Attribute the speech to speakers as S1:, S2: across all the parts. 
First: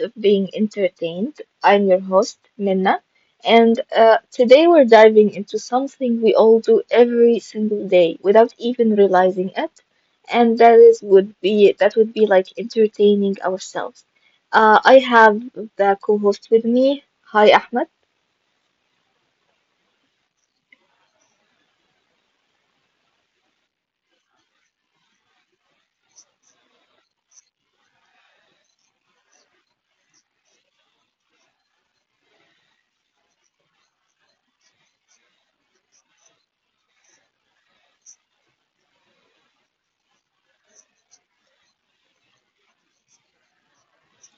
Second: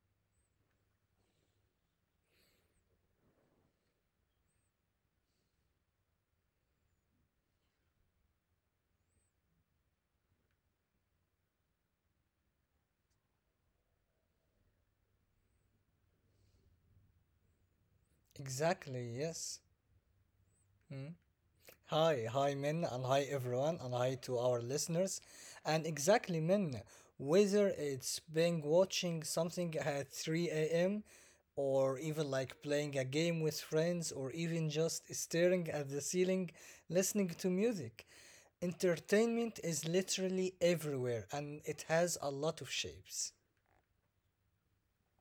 S1: of Being Entertained. I'm your host, Minna, and today we're diving into something we all do every single day without even realizing it, and that would be like entertaining ourselves. I have the co-host with me. Hi Ahmed.
S2: Exactly, yes. Mm. Hi, Min, and hi everyone, and hi to our listeners. And exactly, Min, whether it's being watching something at 3 a.m., or even like playing a game with friends, or even just staring at the ceiling listening to music, entertainment is literally everywhere and it has a lot of shapes.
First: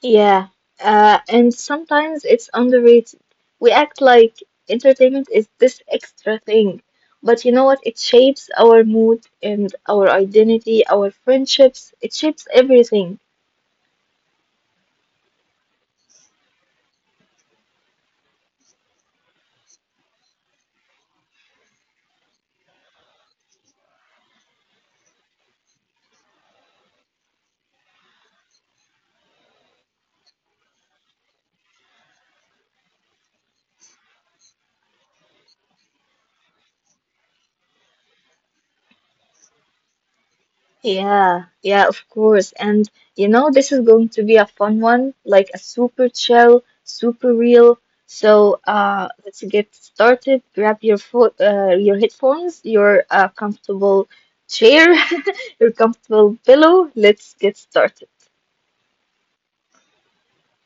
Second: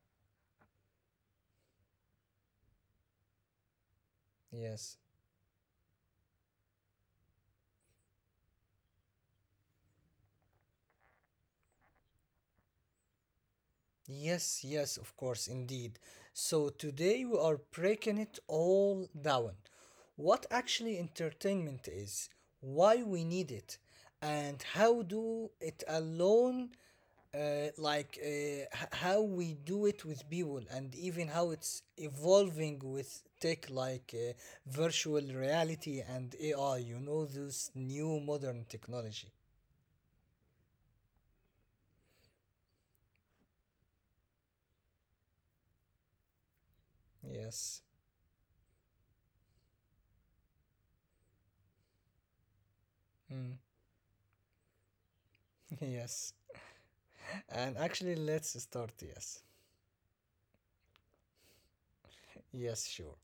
S1: Yeah, and sometimes it's underrated. We act like
S2: Yes.
S1: entertainment is this extra thing, but you know what? It shapes our mood and our identity, our friendships. It shapes everything.
S2: Yes, of course, indeed. So today we are breaking it all down. What actually entertainment is, why we need it, and how do it alone, like how we do it with people, and even how it's evolving with tech like virtual reality and AI, you know, this new modern technology.
S1: Yeah, yeah, of course. And you know, this is going to be a fun one, like a super chill, super real.
S2: Yes.
S1: So, let's get started. Grab your
S2: Mm,
S1: headphones, your
S2: yes.
S1: comfortable
S2: And
S1: chair,
S2: actually, let's start,
S1: your
S2: yes.
S1: comfortable pillow. Let's get started.
S2: Yes, sure.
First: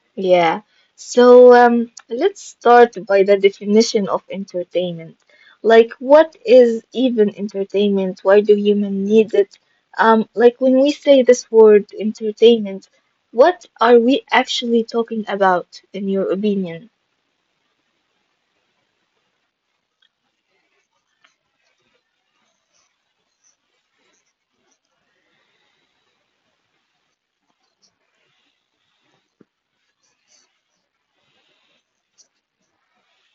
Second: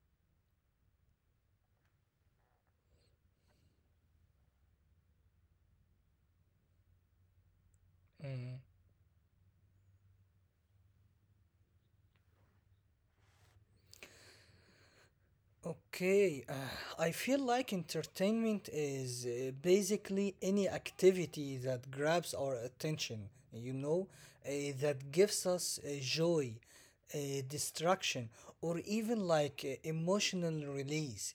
S1: Yeah. So let's start by the definition of entertainment. Like, what is even entertainment? Why do humans need it? Like, when
S2: Mm.
S1: we say this word entertainment, what are we actually talking about, in your opinion?
S2: Okay, I feel like entertainment is basically any activity that grabs our attention, you know, that gives us joy, uh, distraction, or even like emotional release.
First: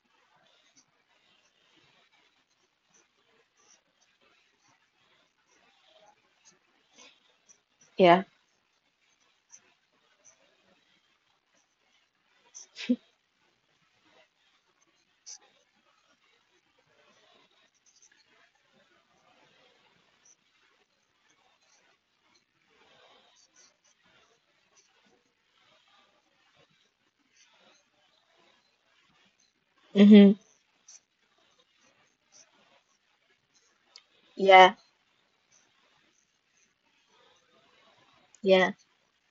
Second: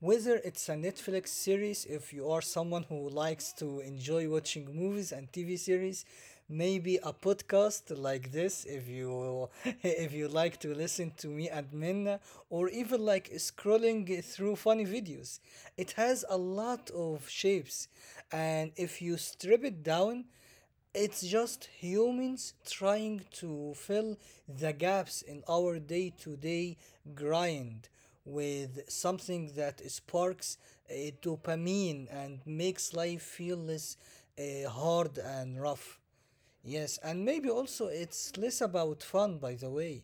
S2: Whether it's a Netflix series, if you are someone who likes to enjoy watching movies and TV series, maybe a podcast like
S1: Yeah.
S2: this, if you if you like to listen to me and Minna, or even like scrolling through funny videos. It has a lot of shapes, and if you strip it down, it's just humans trying to fill the gaps in our day to day grind with something that sparks
S1: Mm-hmm.
S2: a dopamine and makes life feel less hard
S1: Yeah.
S2: and rough. Yes, and maybe also it's less about fun,
S1: Yeah.
S2: by the way,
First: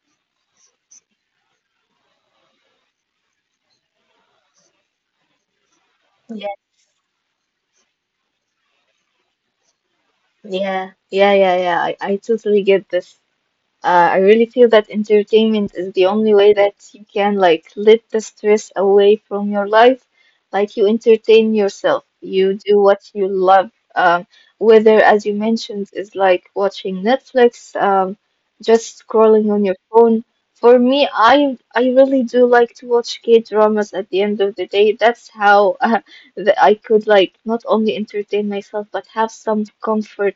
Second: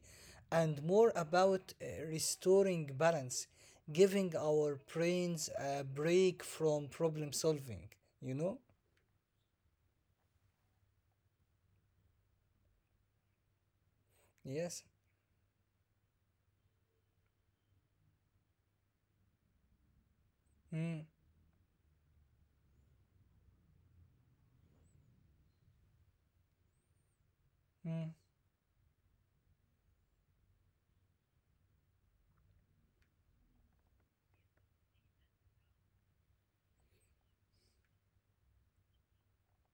S2: and more about restoring balance, giving our brains a break
S1: Yeah.
S2: from problem solving, you know?
S1: Yeah. Yeah. Yeah. Yeah. I totally get this. I really feel
S2: Yes.
S1: that entertainment is the only way that you can like let the stress away from your life. Like you
S2: Mm.
S1: entertain yourself, you do what you love. Whether, as you mentioned, is like watching Netflix, just scrolling on your phone. For me, I really do like to watch K-dramas at the end of the day. That's how that I could like not only entertain myself but have some comfort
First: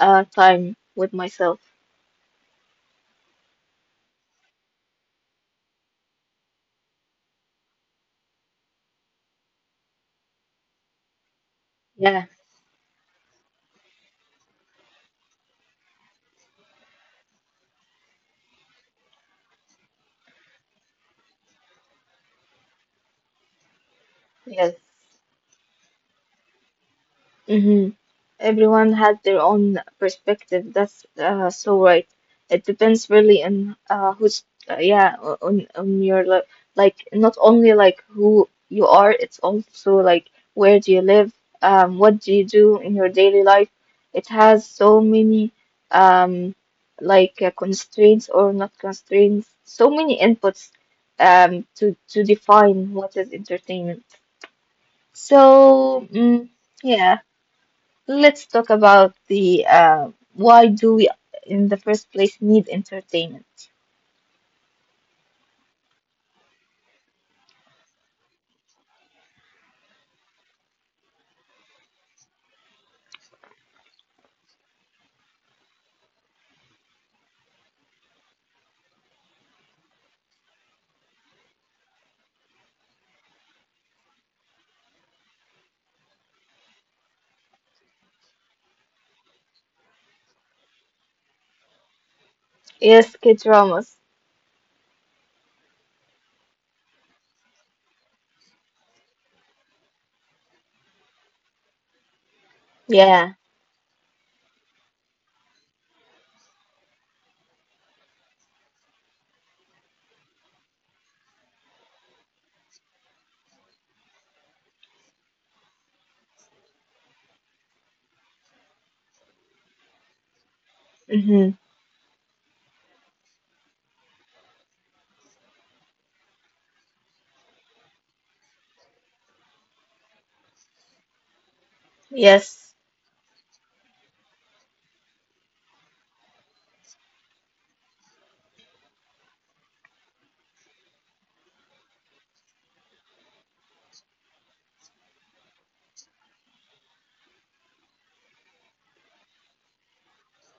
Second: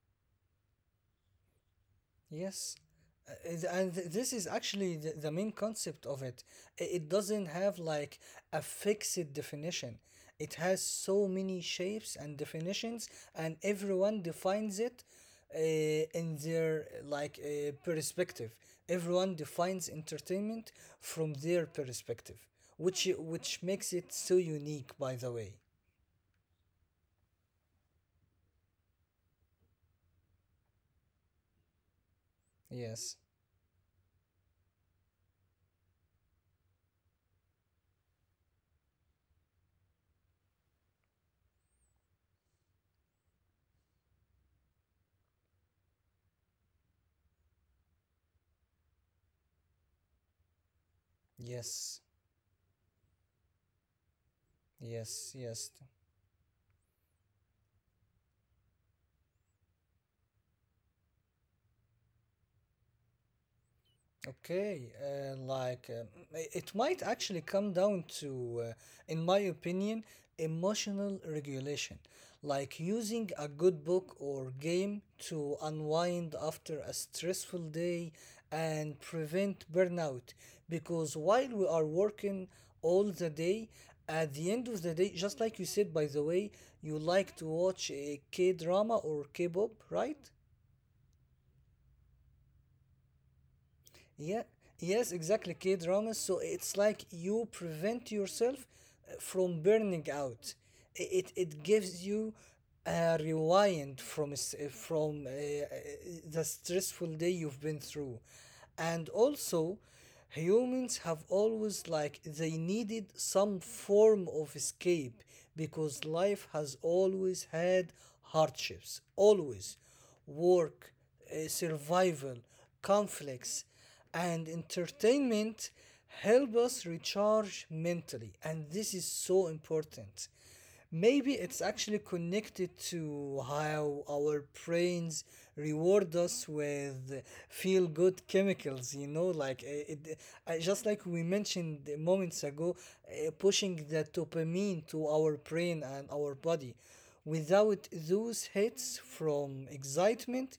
S1: time with myself.
S2: Yes, this is actually the main concept of it. It doesn't have like a fixed definition. It has so many shapes
S1: Yeah.
S2: and definitions, and everyone defines it uh, in their like perspective. Everyone defines entertainment from their perspective, which makes it so
S1: Yes.
S2: unique. By the way,
S1: Mm-hmm. Everyone had their own perspective. That's so right. It depends
S2: yes,
S1: really on who's yeah o- on your li like not only like who you are. It's also like where do you live? What do you do in your daily life? It has so many um like constraints or not constraints. So many inputs to
S2: yes,
S1: define what is entertainment.
S2: yes.
S1: So yeah. Let's talk about the why do we in the first place need entertainment?
S2: Okay, it might actually come down to, in my opinion, emotional regulation, like using a good book or game to unwind after a stressful day and prevent burnout. Because while we are working all the day, at the end of the day, just like you said, by the way, you like to watch a K drama or K pop, right?
S1: Yes, K dramas.
S2: Yeah, yes, exactly, K dramas. So it's like you prevent yourself from burning out. It gives you a
S1: Yeah.
S2: rewind from the stressful day you've been through, and also humans have always like they needed some form of escape because life has always had hardships, always work,
S1: Mm-hmm.
S2: survival, conflicts and entertainment help us recharge mentally and this is so important. Maybe it's actually
S1: Yes.
S2: connected to how our brains reward us with feel good chemicals, you know, like just like we mentioned moments ago, pushing the dopamine to our brain and our body. Without those hits from excitement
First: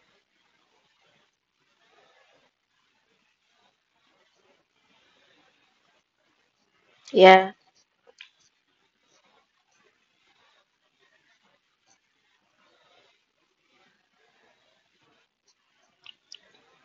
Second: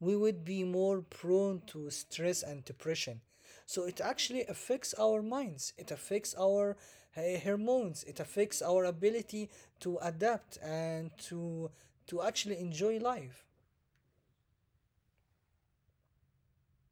S2: we would be more prone to stress and depression. So it actually affects our minds, it affects our
S1: Yeah.
S2: hormones, it affects our ability to adapt and to actually enjoy life.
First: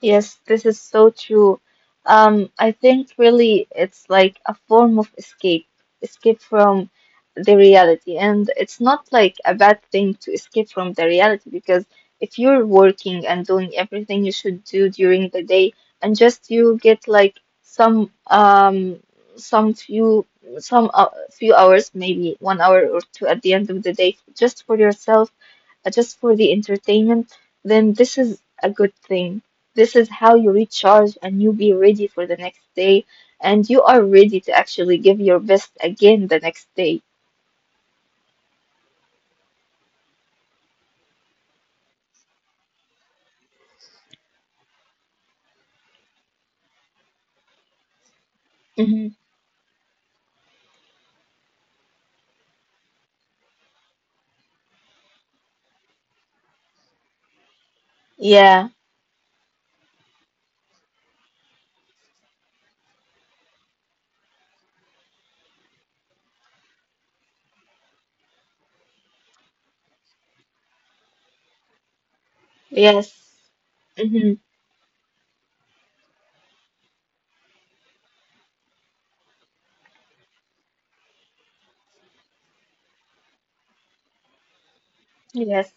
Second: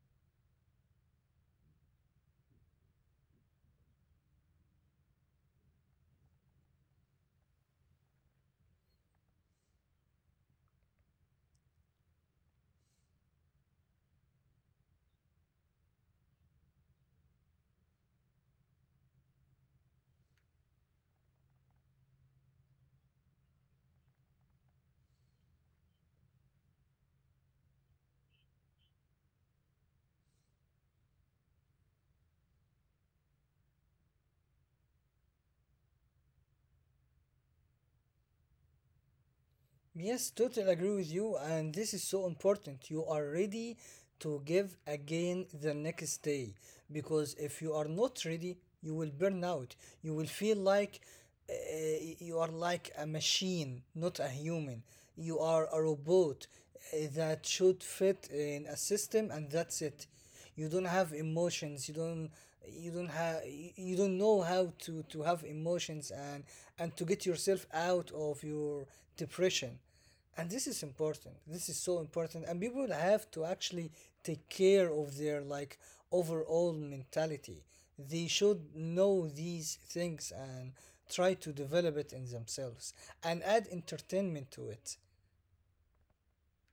S1: Yes, this is so true. I think really it's like a form of escape, escape from the reality. And it's not like a bad thing to escape from the reality because if you're working and doing everything you should do during the day and just you get like some few some few hours, maybe 1 hour or two at the end of the day just for yourself just for the entertainment, then this is a good thing. This is how you recharge and you be ready for the next day, and you are ready to actually give your best again the next day.
S2: Yes, totally agree with you, and this is so important. You are ready to give again the next day because if you are not ready, you will burn out. You will feel
S1: Hmm.
S2: like uh, you are like a machine, not a human. You are a robot that should fit in a system, and that's it.
S1: Yeah.
S2: You don't have emotions, you don't, you don't have, you don't know how to have emotions and to get yourself out of your depression. And this is important, this is so important, and people have to actually take
S1: Yes.
S2: care of their
S1: Hmm.
S2: like overall mentality. They should know these things and try to develop it in themselves and add entertainment to it.
S1: Yes.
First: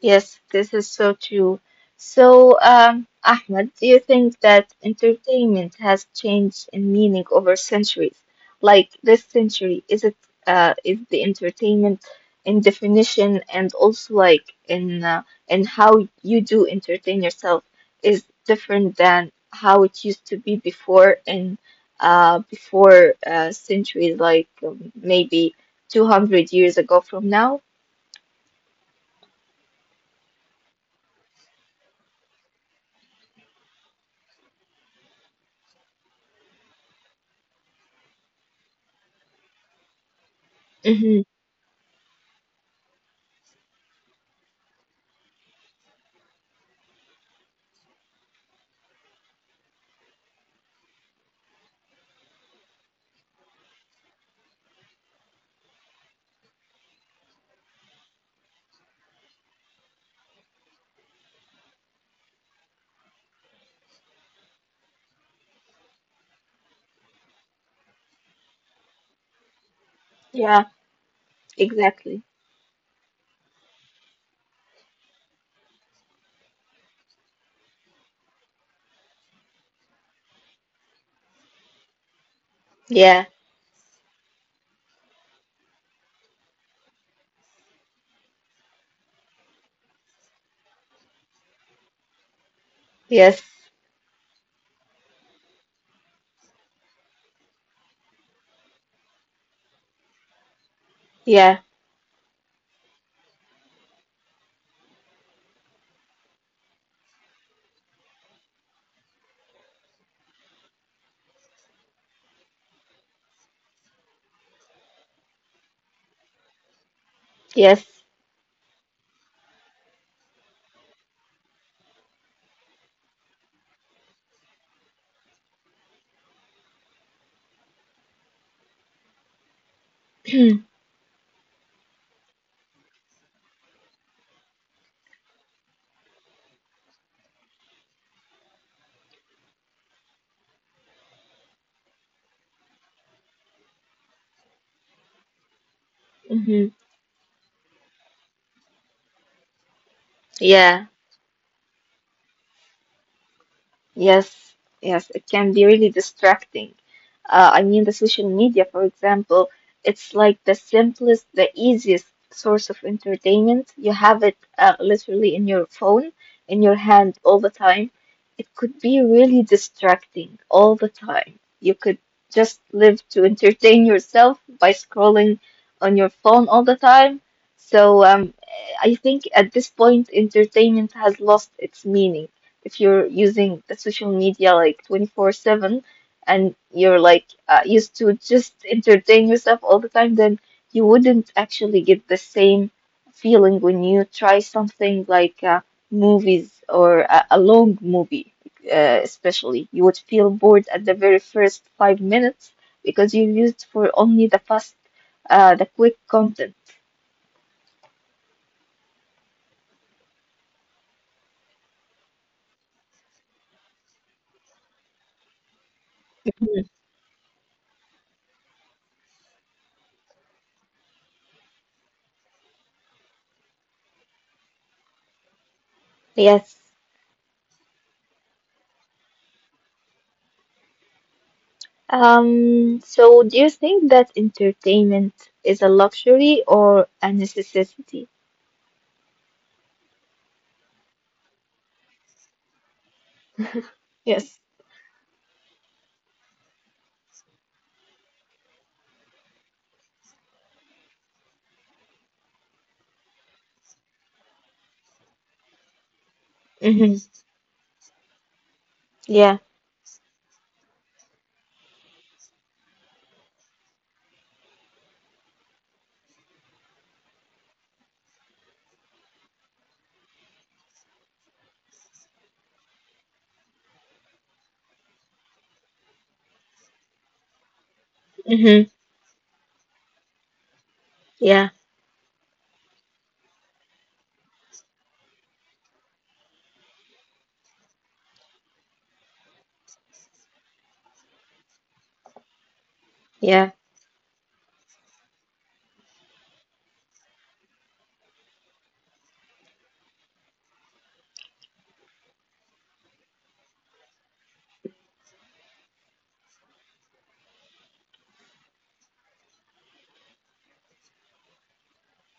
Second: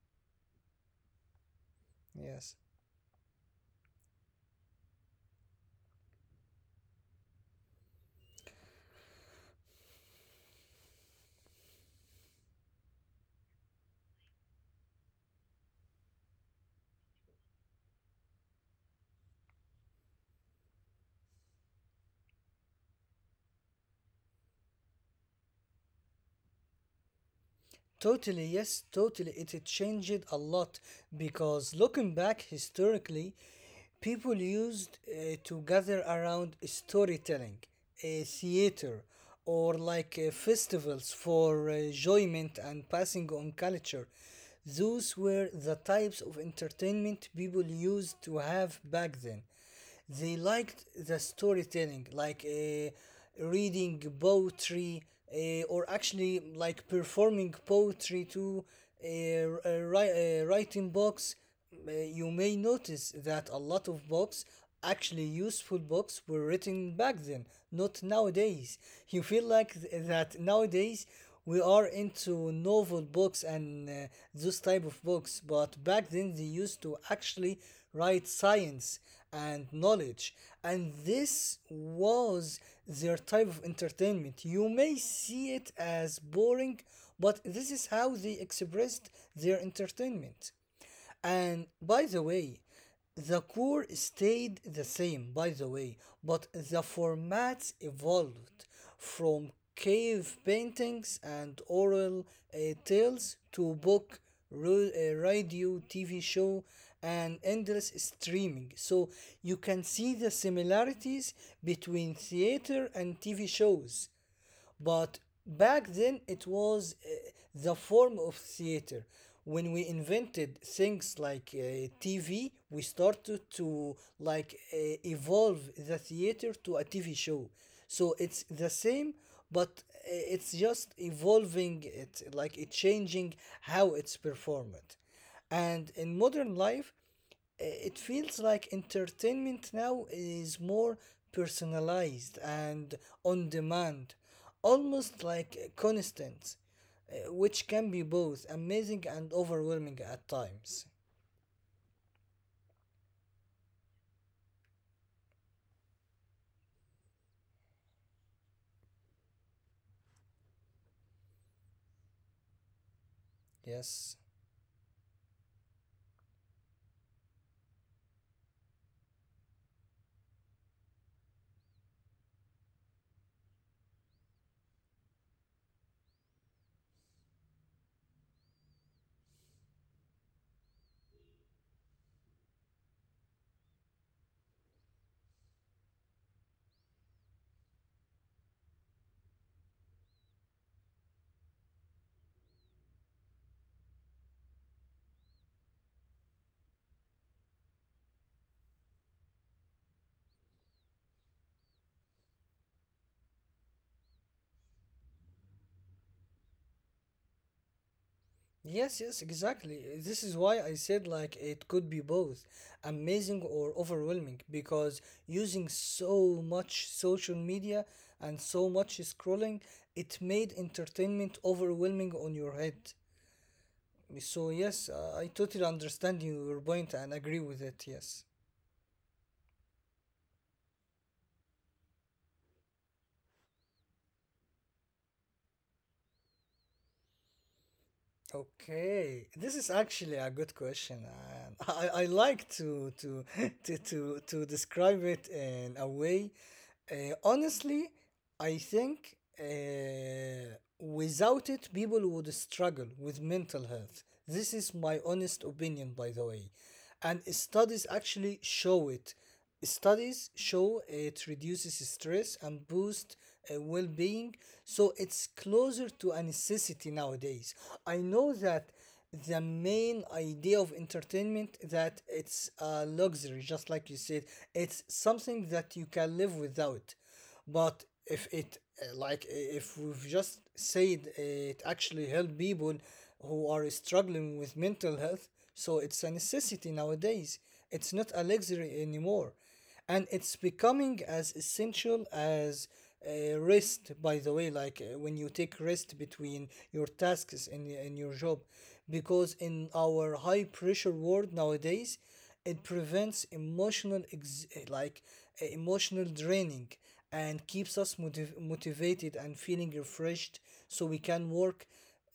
S1: Yes, this is so true. So,
S2: Yes,
S1: Ahmed, do you think that entertainment has changed in meaning over centuries? Like this century, is the entertainment in definition and also like in how you do entertain yourself is different than how it used to be before and before centuries, like maybe 200 years ago from now?
S2: totally, yes, totally. It changed a lot because looking back historically, people used to gather around storytelling, theater, or like
S1: Hmm.
S2: festivals for enjoyment and passing on culture. Those were the types of entertainment people used to have back then. They liked the storytelling, like reading poetry, or actually like performing poetry to writing books. You may notice that a lot of books, actually useful books, were written back then, not nowadays. You feel like
S1: Yeah,
S2: that nowadays we
S1: exactly.
S2: are into novel books and those type of books, but back then they used to actually write science and knowledge, and this was
S1: Yeah.
S2: their type of entertainment. You may see it as boring, but this is how they expressed their entertainment. And by the way,
S1: Yes.
S2: the core stayed the same, by the way, but the formats evolved from cave
S1: Yeah.
S2: paintings and oral uh, tales to book, radio, TV show, and endless streaming. So you can see the similarities between theater and TV shows, but back then it was
S1: Yes.
S2: the form of theater. When we invented things like TV, we started to like evolve the theater to a TV show. So it's the same, but it's just evolving it, like it changing how it's performed. And in modern life, it feels like entertainment now is more personalized and on demand, almost like
S1: Hmm.
S2: constant, which can be both amazing and overwhelming at
S1: Yeah.
S2: times.
S1: Yes, yes, it can be really distracting. I mean, the social media, for example, it's like the simplest, the easiest source of entertainment. You have it
S2: Yes.
S1: literally in your phone, in your hand all the time. It could be really distracting all the time. You could just live to entertain yourself by scrolling on your phone all the time. So, I think at this point, entertainment has lost its meaning if you're using the social media like 24/7 and you're used to just entertain yourself all the time, then you wouldn't actually get the same feeling when you try something like movies or a long movie, especially. You would feel bored at the very first 5 minutes because you're used for only the fast, the quick content.
S2: Yes, exactly. This is why I said like it could be both amazing or overwhelming, because using
S1: Mhm.
S2: so much social media and so much scrolling, it made entertainment overwhelming on your head. So yes, I totally
S1: Yes.
S2: understand your point and agree with it. Yes.
S1: So do you think that entertainment is a luxury or a necessity?
S2: Okay, this is actually a good question, and I like to
S1: Yes.
S2: to describe it in a way. Honestly, I think without it, people would struggle with mental health. This is my honest opinion, by
S1: Mm-hmm.
S2: the way, and studies actually
S1: Yeah.
S2: show it. Studies show it reduces stress and boosts well being, so it's closer to a necessity nowadays. I know that the main idea of entertainment that it's a luxury, just like you said, it's something that you can live without, but
S1: Mm-hmm.
S2: if it if we've just said it actually
S1: Yeah.
S2: help people who are struggling with mental health, so it's a necessity nowadays. It's not a luxury anymore, and it's becoming as essential as rest.
S1: Yeah.
S2: By the way, like when you take rest between your tasks in your job, because in our high pressure world nowadays it prevents emotional emotional draining and keeps us motivated and feeling refreshed so we can work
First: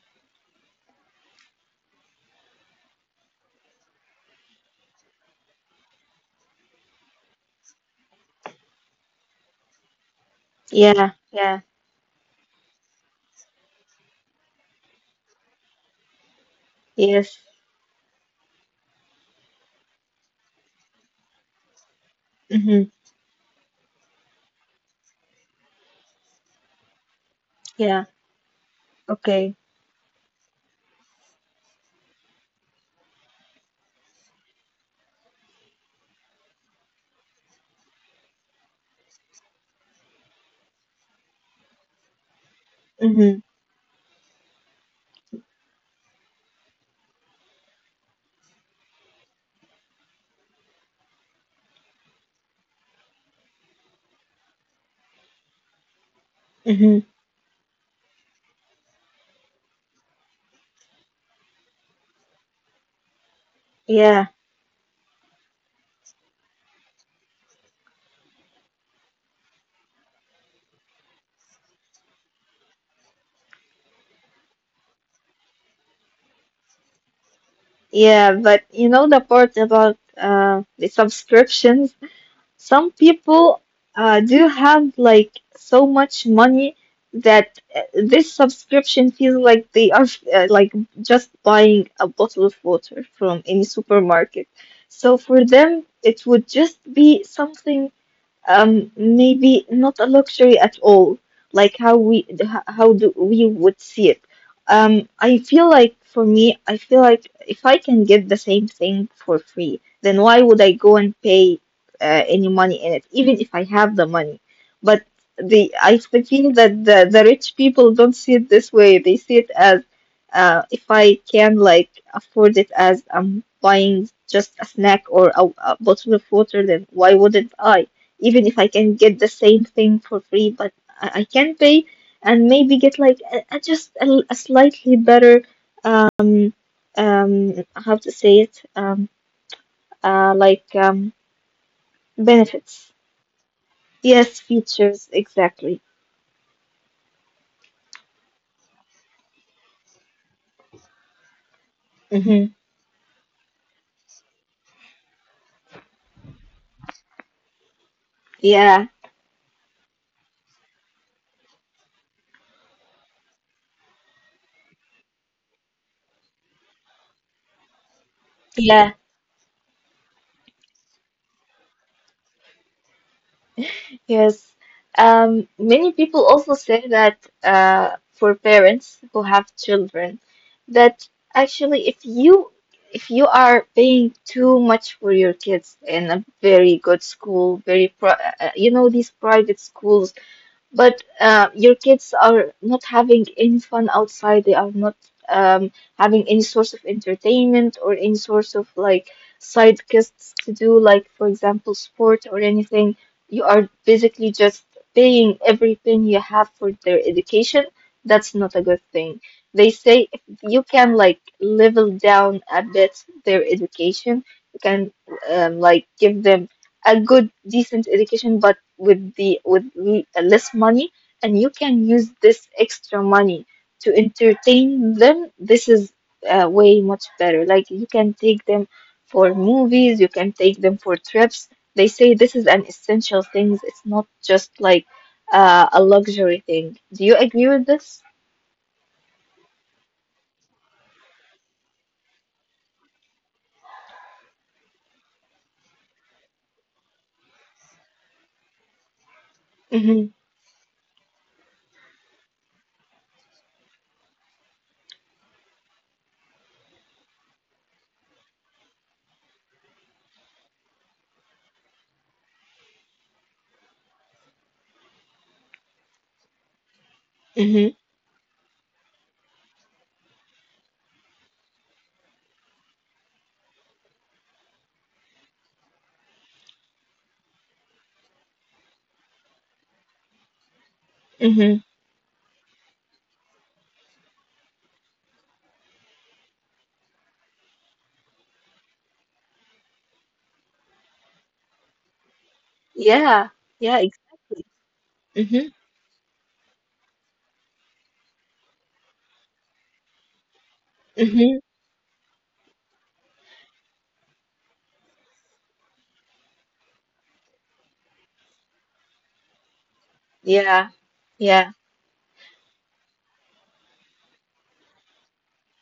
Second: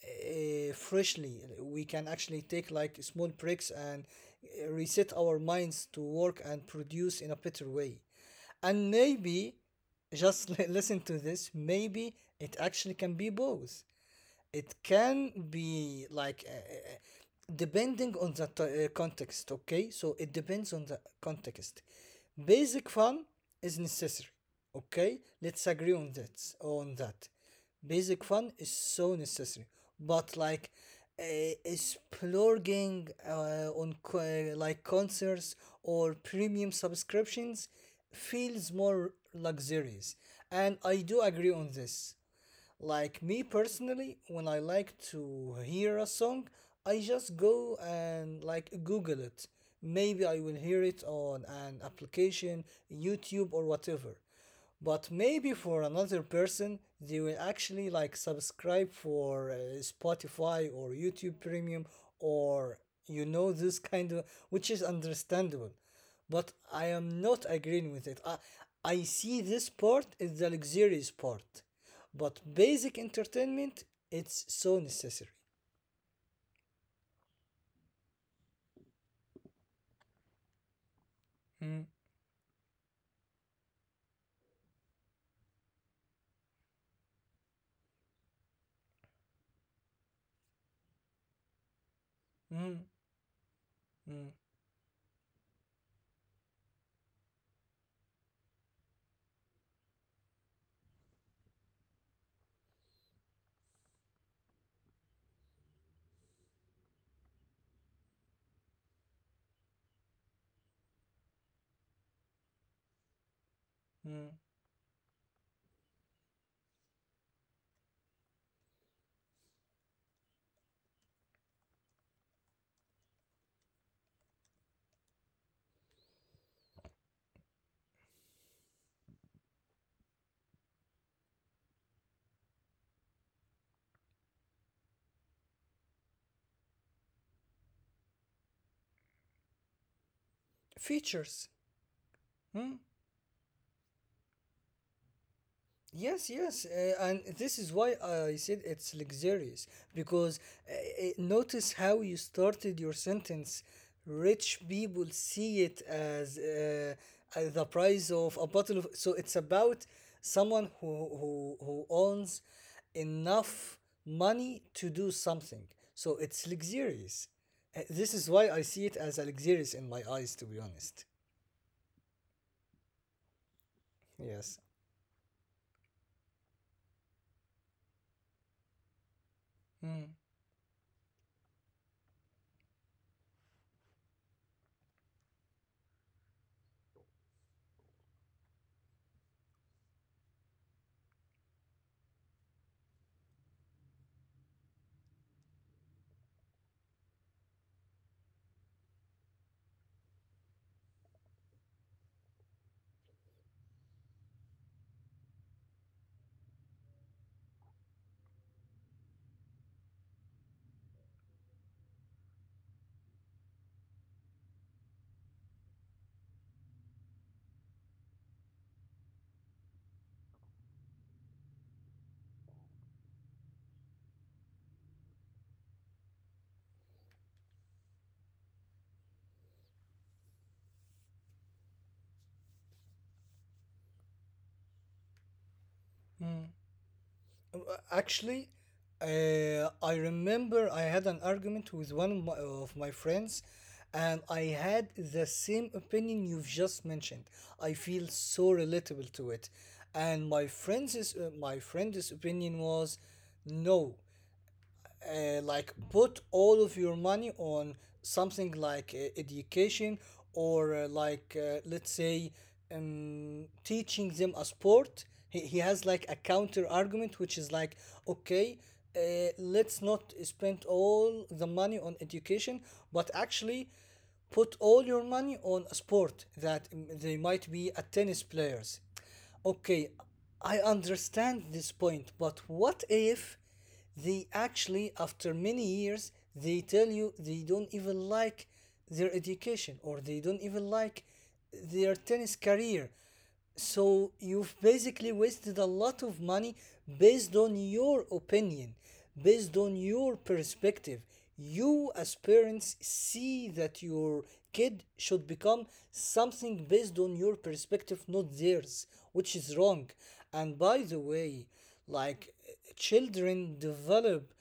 S2: freshly. We can actually take like small breaks and reset our minds to work and produce in a better way. And maybe, just
S1: Yeah.
S2: listen to
S1: Yeah.
S2: this, maybe it actually can be both. It can be like
S1: Yes.
S2: depending on the context, okay? So it depends on the context.
S1: Mm-hmm.
S2: Basic fun is necessary, okay? Let's agree on that. On
S1: Yeah.
S2: that, basic fun
S1: Okay.
S2: is so necessary, but like uh, exploring like concerts or premium subscriptions feels more luxurious, and I do agree on
S1: Mm-hmm.
S2: this. Like me personally, when I like to hear a song, I just go and like Google it. Maybe I will hear it on an application, YouTube, or whatever. But maybe
S1: Mm-hmm.
S2: for another person, they will actually like subscribe for Spotify or YouTube Premium or
S1: Yeah.
S2: you know this kind of, which is understandable but I am not agreeing with it. I see this part is the luxurious part, but basic entertainment it's so necessary.
S1: Yeah. But you know the part about the subscriptions. Some
S2: Mm,
S1: people do have like so much money that this subscription feels like they are like just buying a bottle of water from any
S2: mm,
S1: supermarket. So for
S2: mm,
S1: them, it would just be something maybe not a luxury at all like how do we would see it. I feel like for me, I feel like if I can get the same thing for free, then why would I go and pay any money in it, even if I have the money, but
S2: mm.
S1: the I feel that the rich people don't see it this way. They see it as if I can like afford it as I'm buying just a snack or a bottle of water, then why wouldn't I, even if I can get the same thing for free, but I can pay and maybe get like a just a, l- a slightly better um how to say it like benefits.
S2: Features, Mm,
S1: Yes, features exactly.
S2: Yes, and this is why I said it's luxurious because
S1: Mm-hmm.
S2: notice how you started your sentence. Rich people see it as the
S1: Yeah,
S2: price of a bottle of. So it's about someone who owns enough money to do something. So it's luxurious.
S1: yeah.
S2: This is why I see it as a luxurious in my eyes, to be honest.
S1: Yes.
S2: Yes.
S1: Many people also say that for parents who have children, that actually if you, if you are paying too much for your kids in a very good school, very pri you know, these private schools, but your kids are not having any fun outside. They are not um, having any source of entertainment or any source of like side quests to do, like for example, sport or anything. You are basically just paying everything you have for their education. That's not a good thing. They say if you can like level down a bit their education, you can like give them a good decent education but with less money, and you can use this extra money to entertain them. This is way much better. Like you can take them for movies, you can take them for trips. They say this is an essential thing, it's not just like a luxury thing. Do you agree with this?
S2: Actually, I remember I had an argument with one of of my friends, and I had the same opinion you've just mentioned. I feel so
S1: Mm-hmm.
S2: relatable to it, and my friend's opinion was, no, like put all of your money on something like education or let's say teaching them a sport. He has like a
S1: Mm-hmm.
S2: counter argument which is like, okay, uh, let's not spend all the money on education but actually put all your money on a sport. They might be a tennis players, okay.
S1: Mm-hmm.
S2: I understand this point, but what if they actually, after many years, they tell you they don't even like their education or they don't even like their
S1: Yeah,
S2: tennis
S1: yeah,
S2: career.
S1: exactly.
S2: So
S1: Mm-hmm.
S2: you've basically wasted a lot of money based on your opinion, based on your
S1: Mm-hmm.
S2: perspective. You, as parents, see that your kid should become something based on your perspective, not theirs, which
S1: Yeah.
S2: is wrong.
S1: Yeah.
S2: And by the way, like children develop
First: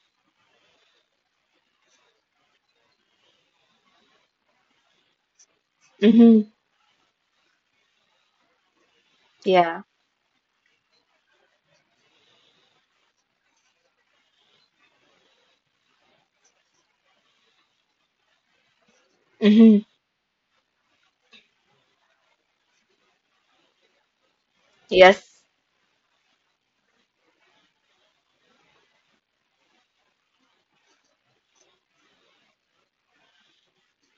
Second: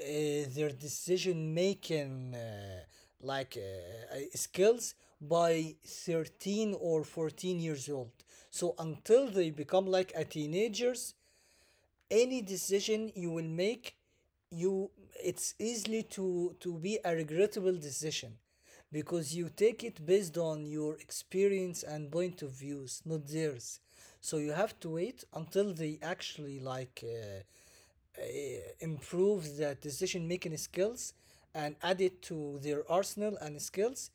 S2: uh, their decision making skills by
S1: Mm-hmm.
S2: 13 or 14 years old, so until they
S1: Yeah.
S2: become like a teenagers, any decision you will make, you it's easily to be a regrettable decision because you
S1: Mm-hmm.
S2: take it based on your experience and point of views, not theirs. So you have to wait
S1: Yes.
S2: until they actually improves the decision making skills and add it to their arsenal and skills,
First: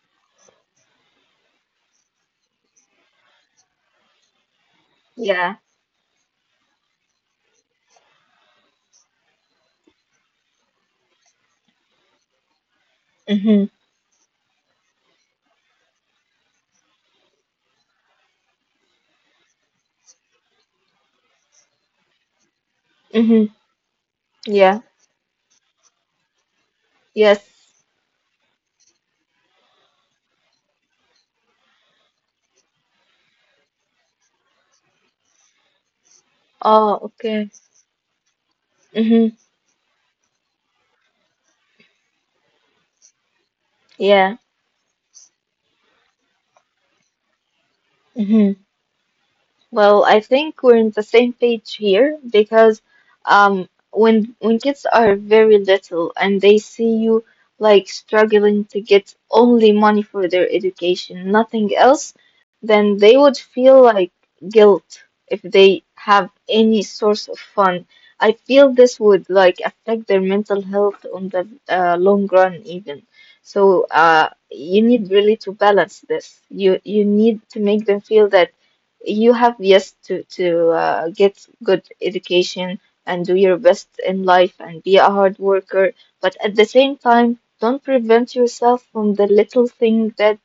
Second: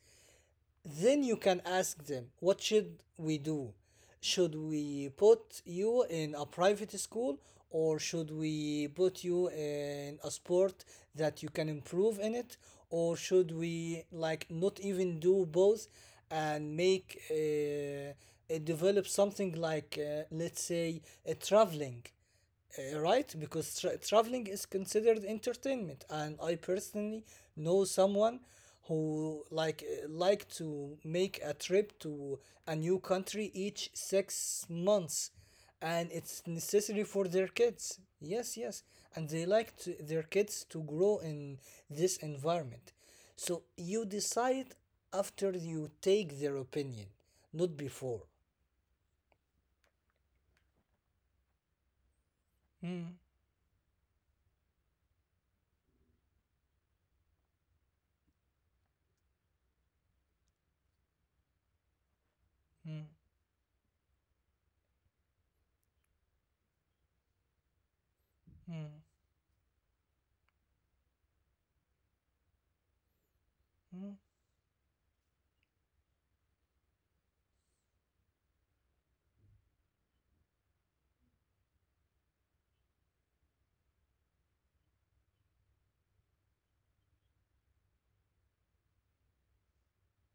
S2: then you can ask them, what should we do? Should we
S1: Yeah.
S2: put you in a private school, or should we put you in a sport that you can improve in it, or should
S1: Mm-hmm.
S2: we like not even do both and make develop something like let's say traveling, right,
S1: Mm-hmm.
S2: because traveling is
S1: Yeah.
S2: considered entertainment, and I personally
S1: Yes.
S2: know someone who like to make a trip to a new country each 6 months, and it's
S1: Oh,
S2: necessary for their
S1: okay.
S2: kids. Yes, yes, and
S1: Mm-hmm.
S2: they like to, their kids to grow in this environment. So you
S1: Yeah.
S2: decide after you take their opinion, not before.
S1: Mm-hmm. Well, I think we're on the same page here because
S2: Mm,
S1: when kids are very little and they see you like struggling to get only money for their education, nothing else, then
S2: mm,
S1: they would feel like guilt if they have any source of fun. I feel this
S2: mm,
S1: would like affect their mental health on the long run even. So
S2: mm.
S1: you need really to balance this. You need to make them feel that you have yes to get good education and do your best in life and be a hard worker, but at the same time don't prevent yourself from the little thing that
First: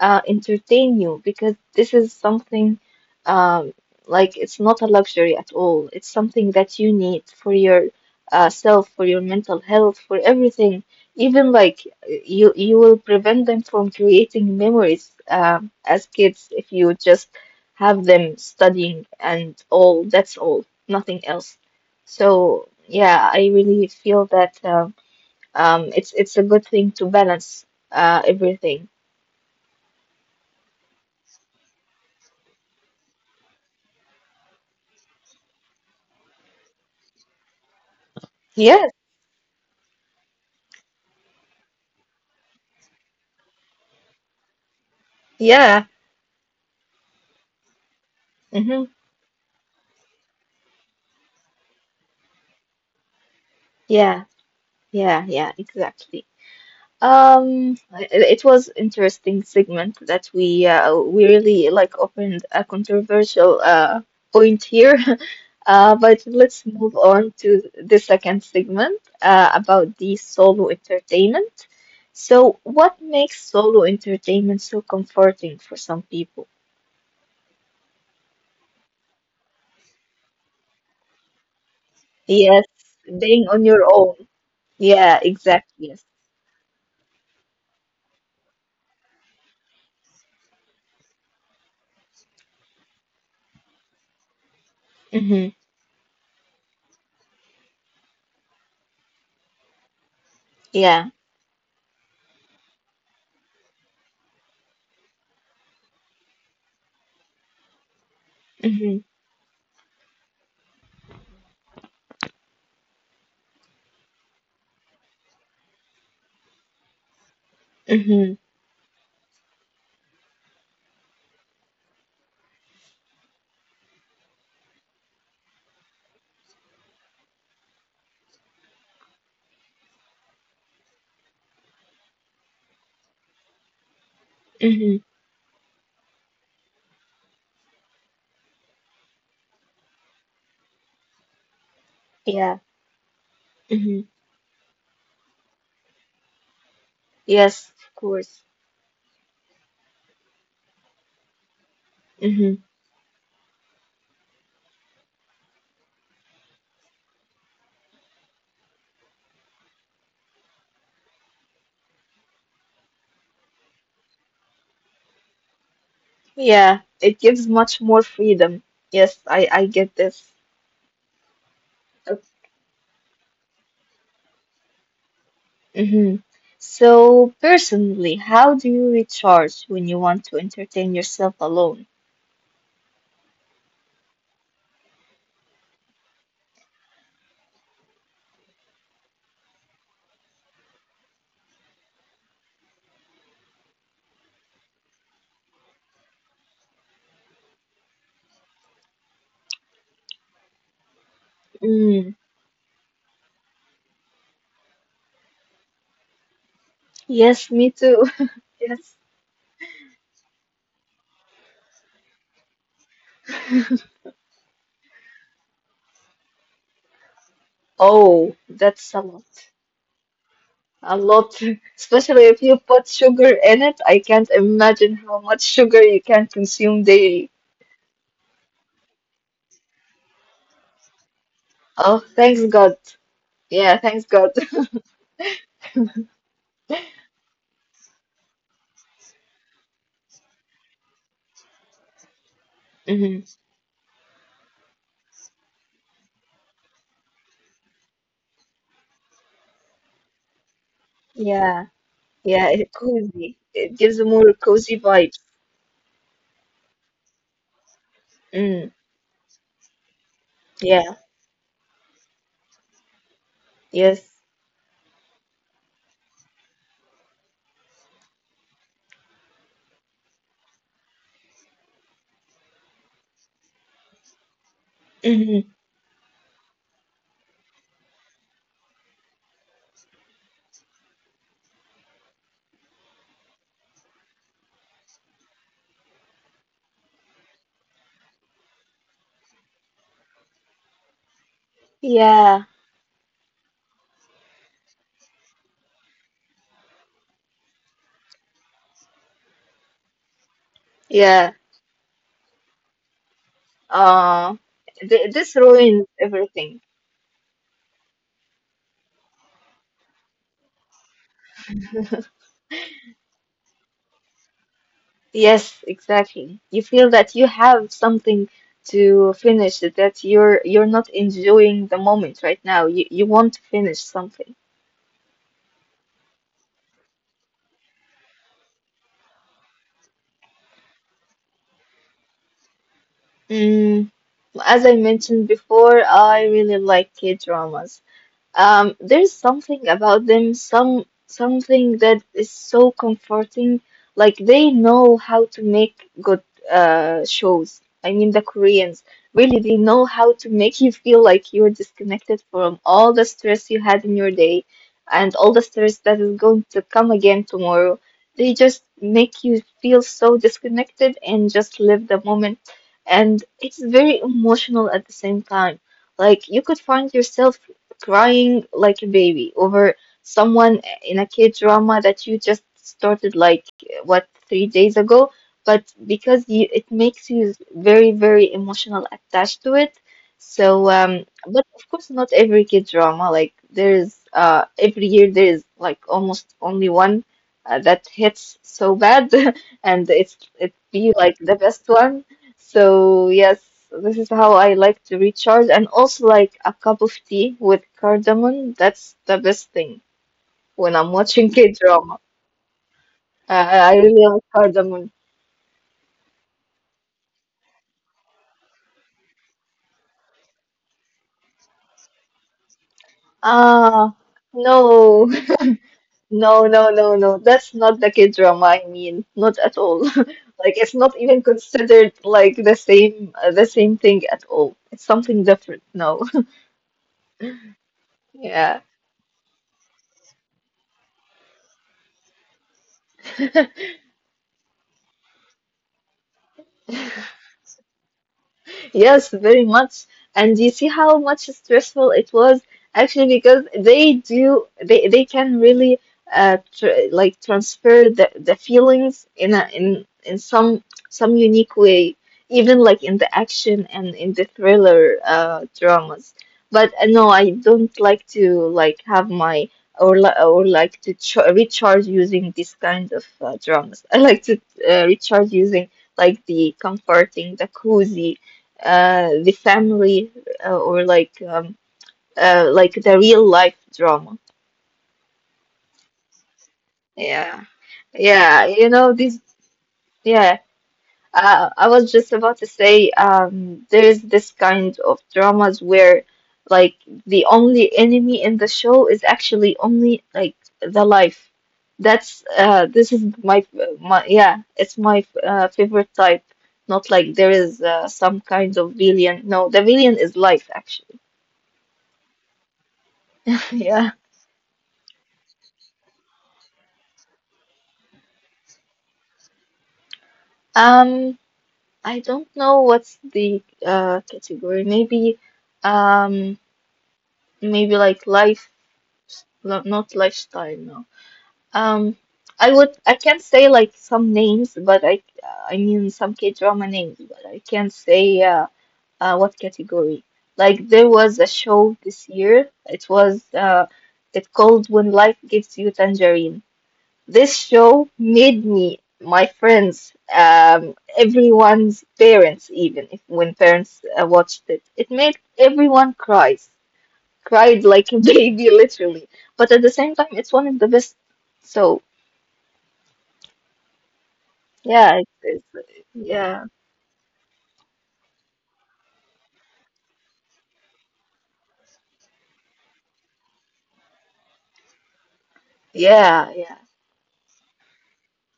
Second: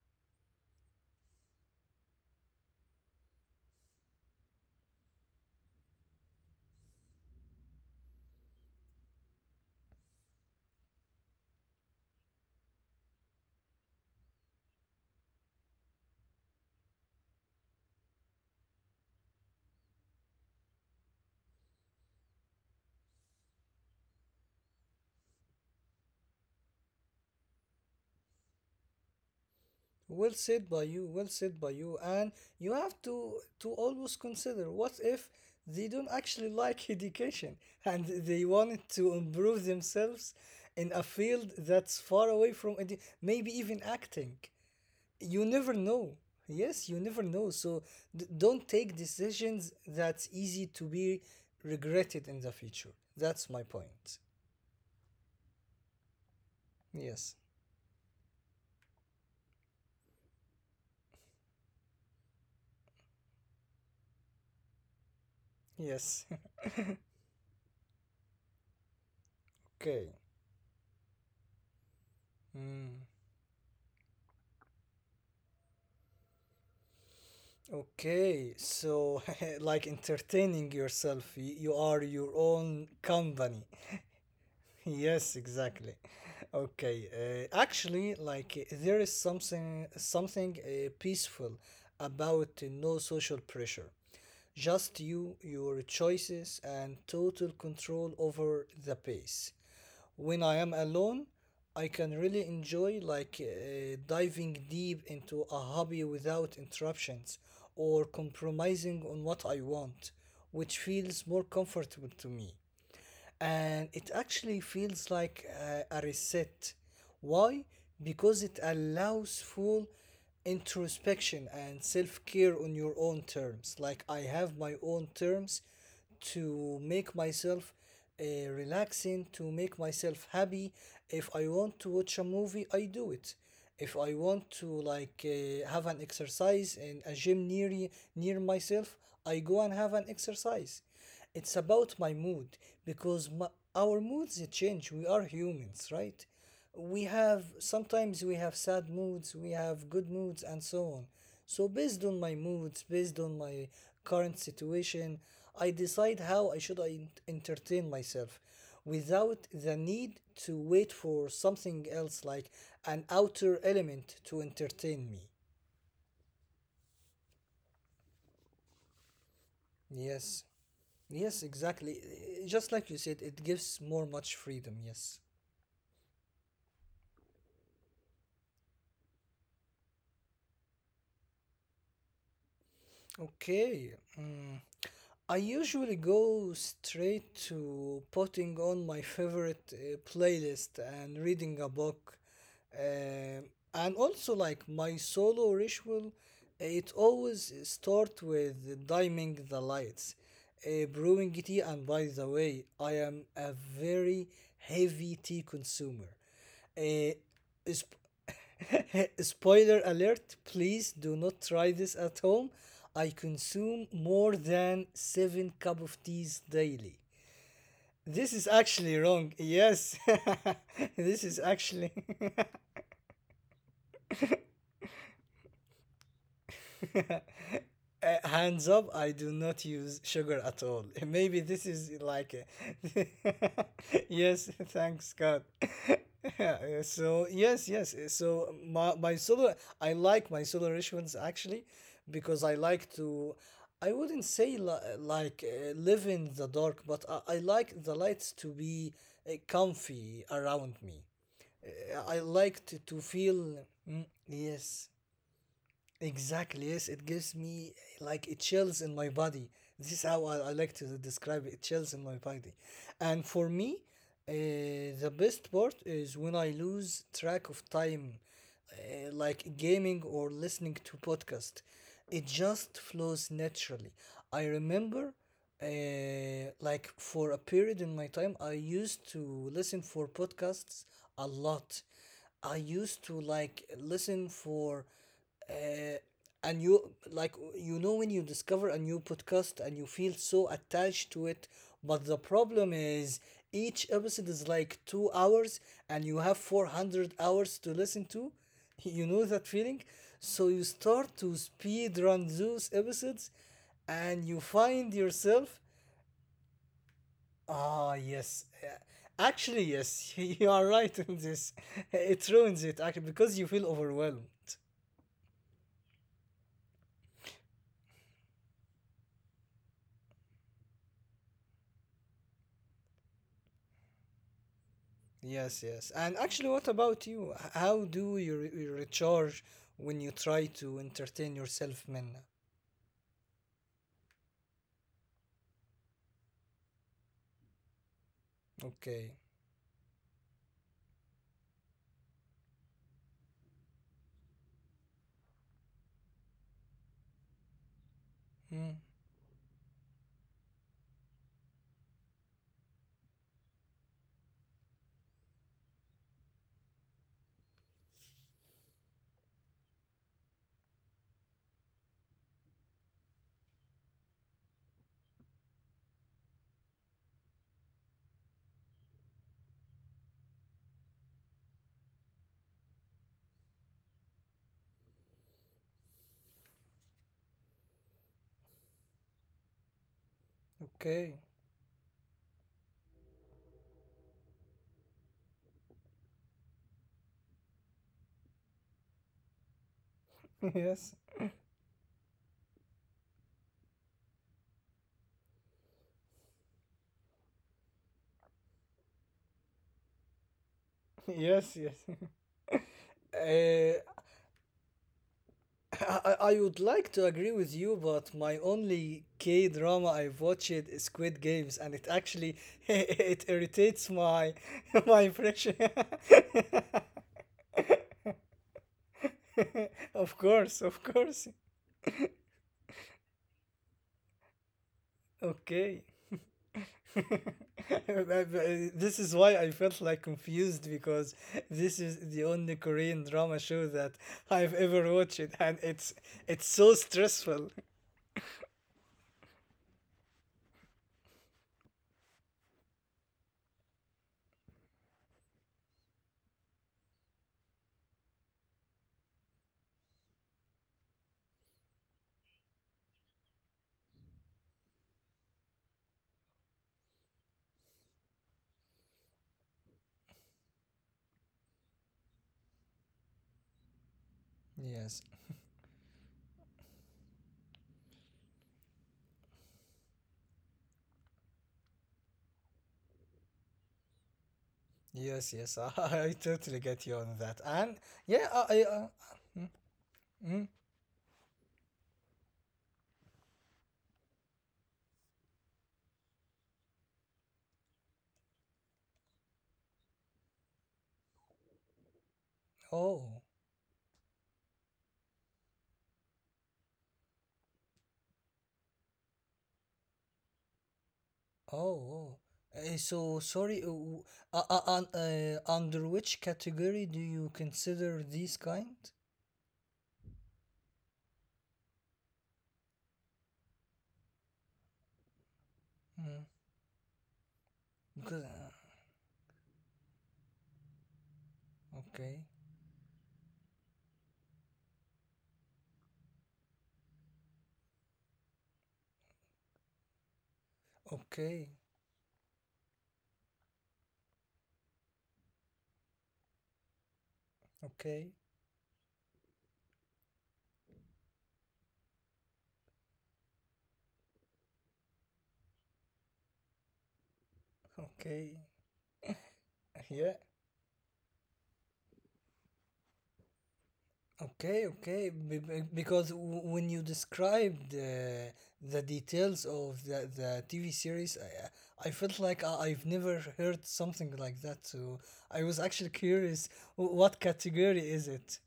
S1: entertain you, because this is something um, like it's not a luxury at all. It's something that you need for your self, for your mental health, for everything. Even like you will prevent them from creating memories as kids if you just have them studying and all. That's all, nothing else. So yeah, I really feel that it's a good thing to balance everything.
S2: Well said by you, well said by you. And you have to always consider what if they don't actually like education and they wanted
S1: Yes,
S2: to improve themselves in a field that's far away from maybe even acting. You never
S1: yeah.
S2: know. Yes, you never know. So don't
S1: Mm-hmm.
S2: take decisions that's easy to be regretted in the future. That's my point.
S1: Yeah, yeah, yeah, exactly.
S2: Yes.
S1: It was interesting segment that we really like opened a controversial point here. But
S2: Yes.
S1: let's move on to the second segment about
S2: Okay.
S1: the solo entertainment. So,
S2: Mm.
S1: what makes solo entertainment so comforting for some people?
S2: Okay, so like entertaining yourself, you are your
S1: Yes,
S2: own
S1: being
S2: company.
S1: on your own. Yeah,
S2: Yes,
S1: exactly.
S2: exactly.
S1: Yes.
S2: Okay, actually, there is something peaceful about no social pressure. Just you,
S1: Mm-hmm.
S2: your choices, and total control over the pace. When I am
S1: Yeah.
S2: alone, I can really enjoy diving deep into a hobby without interruptions or
S1: Mm-hmm.
S2: compromising on what I want, which feels more comfortable to me, and it actually feels like a reset. Why?
S1: Mm-hmm.
S2: Because it allows full introspection and self care on your own terms. Like, I have my own terms to make myself relaxing, to make myself happy. If I want to watch a movie, I do it. If I want to
S1: Mm-hmm.
S2: have an exercise in a gym near myself, I go and have an exercise. It's about my mood,
S1: Yeah.
S2: because our
S1: Hmm.
S2: moods change. We are humans, right? We have
S1: Yes, of
S2: sometimes we
S1: course.
S2: have sad moods, we have good moods, and so on. So, based on my
S1: Hmm.
S2: moods, based on my current situation, I decide how I should I entertain myself without the need to wait for something else like an outer element to entertain me.
S1: Yeah, it gives much more freedom. Yes, I get this.
S2: Yes, yes, exactly. Just like you said, it gives more much freedom. Yes.
S1: Mm-hmm. So, personally, how do you recharge when you want to entertain yourself alone?
S2: Okay. mm, I usually go straight to putting on my favorite playlist and reading a book. Uh, and also, like my solo ritual, it always starts with dimming the lights, brewing tea. And by
S1: Mm,
S2: the way, I am a very heavy tea consumer. Uh,
S1: yes, me
S2: is
S1: too. Yes.
S2: Spoiler alert, please do not try this at home. I consume more than 7 cup of teas daily. This
S1: Oh,
S2: is actually
S1: that's a lot.
S2: wrong. Yes.
S1: A
S2: this is
S1: lot.
S2: actually
S1: Especially if you put sugar in it. I can't imagine how much sugar you can consume daily.
S2: Hands up, I do not use sugar at all. Maybe this is
S1: Oh,
S2: like.
S1: thanks God.
S2: a-
S1: Yeah, thanks God.
S2: Yes, thanks God. So, yes, yes. So, my solar, I like my solar rituals actually because I like
S1: Hmm.
S2: to, I wouldn't say live in the dark, but I like the lights to be comfy around me.
S1: Yeah.
S2: I
S1: Yeah,
S2: like
S1: it
S2: to
S1: cozy.
S2: feel.
S1: It gives
S2: Mm,
S1: a more cozy
S2: yes.
S1: vibes.
S2: Exactly, yes, it gives me like it
S1: Mm,
S2: chills in my body. This is how I like to
S1: yeah,
S2: describe it, it chills in my body. And for me,
S1: yes.
S2: uh, the best part is when I lose track of time, like gaming or listening to podcast. It just flows naturally. I remember
S1: Hmm.
S2: like for a period in my time, I used to listen for podcasts a lot. I used to like listen for uh, a new, like, you know, when you discover a new podcast and you feel so attached to it, but the
S1: Yeah,
S2: problem is each episode is like 2 hours and you have 400 hours to listen to. You know that feeling? So you start to
S1: yeah.
S2: speed run those episodes and
S1: Uh,
S2: you find
S1: th this
S2: yourself.
S1: ruins everything.
S2: Ah, yes. Actually, yes, you are right in this. It ruins it actually because you feel overwhelmed.
S1: Yes, exactly. You feel that you have something to finish, that you're not enjoying the moment right now. You want to finish something.
S2: Yes, yes. And actually, what about you? How do you, you recharge when you try to entertain yourself, Minna?
S1: Mm, as I mentioned before, I really like K-dramas.
S2: Okay.
S1: There's something about them, something that is so comforting. Like they know how to make good shows. I mean, the
S2: Hmm.
S1: Koreans really they know how to make you feel like you're disconnected from all the stress you had in your day and all the stress that is going to come again tomorrow. They just make you feel so disconnected and just live the moment. And it's very emotional at the same time. Like you could find yourself crying like a baby over someone in a kid drama that you just started like what 3 days ago, but because you it makes you very, very emotional attached to it. So
S2: Okay.
S1: but of course not every kid drama, like there is every year there is like almost only one that hits so bad and it's it
S2: Yes.
S1: be like the best one. So yes, this is how I like to recharge, and also like a cup of tea with cardamom. That's the best thing when I'm watching
S2: Yes, yes.
S1: K-drama. I,
S2: Uh,
S1: I really love cardamom.
S2: I would like to agree with you, but my only K drama I've watched is Squid Games, and it actually it irritates
S1: Ah,
S2: my my
S1: no.
S2: impression.
S1: No, no, no, no. That's not the K-drama I mean. Not at all.
S2: Of course,
S1: Like
S2: of
S1: it's not
S2: course.
S1: even considered like the same thing at all. It's something different.
S2: Okay,
S1: No. Yeah.
S2: this is why I felt like confused because this is the only Korean drama show that I've ever watched, and it's so stressful.
S1: Yes, very much. And you see how much stressful it was, actually, because they do they can really like transfer the feelings in a in some unique way, even like in the action and in the thriller dramas. But no, I don't like to like have my or like to ch recharge using these kind of dramas. I like to
S2: Yes,
S1: recharge using like the comforting, the cozy the family or like the real life drama.
S2: yes, yes. I totally get you on that,
S1: Yeah.
S2: and yeah,
S1: Yeah, you
S2: I
S1: know this. Yeah,
S2: Mm?
S1: I was just about to say, there's this kind of dramas where, like, the only enemy in the show is actually only like the life. That's this is
S2: Oh,
S1: my yeah, it's my favorite type. Not like there is some kind of villain. No, the villain is life actually.
S2: oh, oh. So sorry.
S1: Yeah.
S2: Under which category do you consider these kind?
S1: Um, I don't know what's the category. Maybe
S2: Mm.
S1: um maybe like
S2: Because
S1: life, no, not lifestyle, no. Um
S2: okay,
S1: I would, I can't say like some names, but I mean some K-drama names, but I can't say what category. Like there was a
S2: okay,
S1: show this year. It was it called When Life Gives You Tangerine. This show
S2: okay,
S1: made me, my friends, everyone's parents, even if when parents watched it, it made everyone cries, cried like a
S2: okay.
S1: baby, literally. But at the same time,
S2: Yeah,
S1: it's one of the best. So
S2: okay,
S1: yeah,
S2: okay,
S1: it's, it's
S2: because
S1: yeah,
S2: when you described the details of the TV series, I felt like I've never heard something like that. So I was actually
S1: yeah,
S2: curious,
S1: yeah.
S2: what category is it?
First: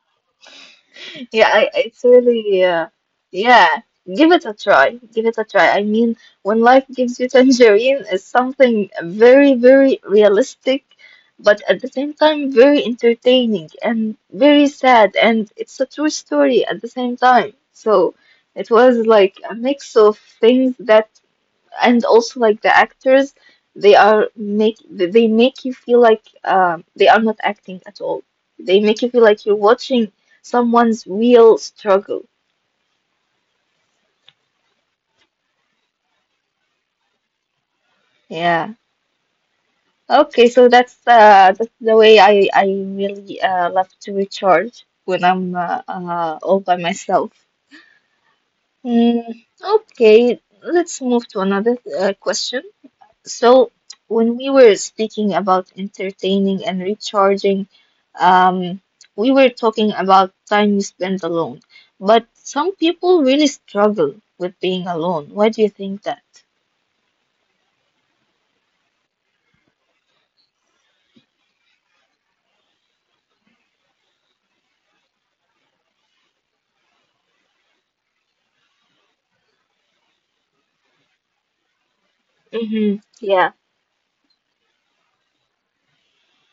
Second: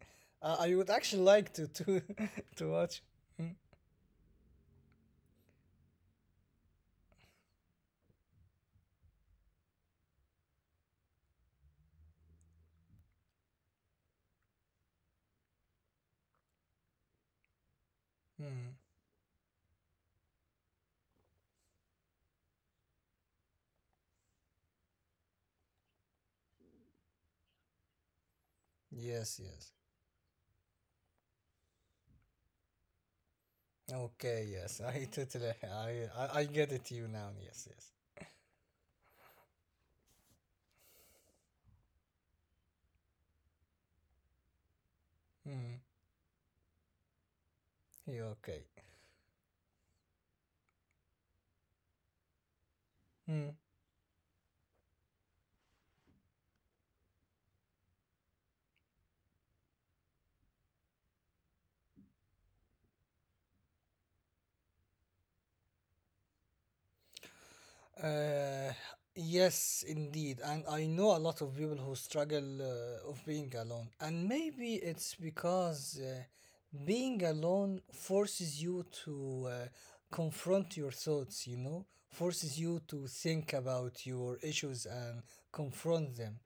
S2: I would actually
S1: Yeah,
S2: like to to
S1: it's really,
S2: to watch. Mm,
S1: yeah, give it a try. Give it a try. I mean, when life gives you tangerine is something very, very realistic, but at the same time, very entertaining and very sad. And it's a true story at the same time. So it
S2: mm.
S1: was like a mix of things that, and also like the actors, they make you feel like they are not acting at all. They make you feel
S2: Yes,
S1: like you're
S2: yes.
S1: watching someone's real struggle.
S2: Okay, yes. I totally, I get it. You now. Yes, yes.
S1: Yeah, okay, so that's the way I really love to recharge when I'm
S2: Mm.
S1: all by myself.
S2: You okay?
S1: Mm, okay, let's move to another question. So
S2: Hmm.
S1: when we were speaking about entertaining and recharging, um, we were talking about time you spend alone. But some people really struggle with being alone. Why do you think that?
S2: Uh, yes, indeed. And I know a lot of people who struggle of being alone. And maybe it's because being alone forces you to confront your thoughts, you know, forces you
S1: Mm-hmm.
S2: to
S1: Yeah.
S2: think about your issues and confront them,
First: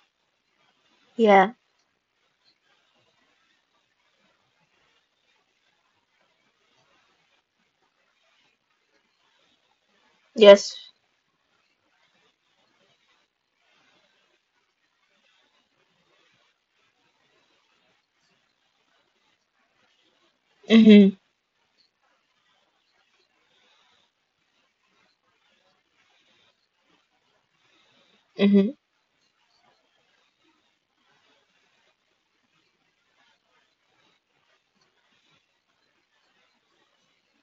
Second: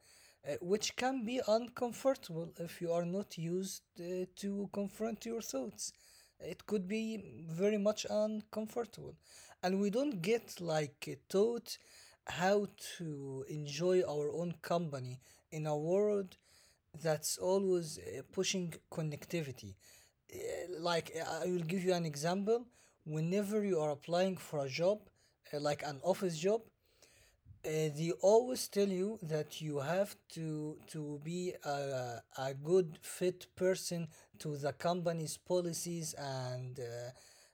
S2: which can be
S1: Yeah.
S2: uncomfortable if you are not used to confront your thoughts. It could be very much uncomfortable. And we don't get
S1: Yes.
S2: taught how to enjoy our own company in a world that's always pushing connectivity. Like,
S1: Mm-hmm.
S2: I will give you an example. Whenever you are applying for a job, like an office job, they always
S1: Mm-hmm.
S2: tell you that you have to be a good fit person to the company's policies and uh,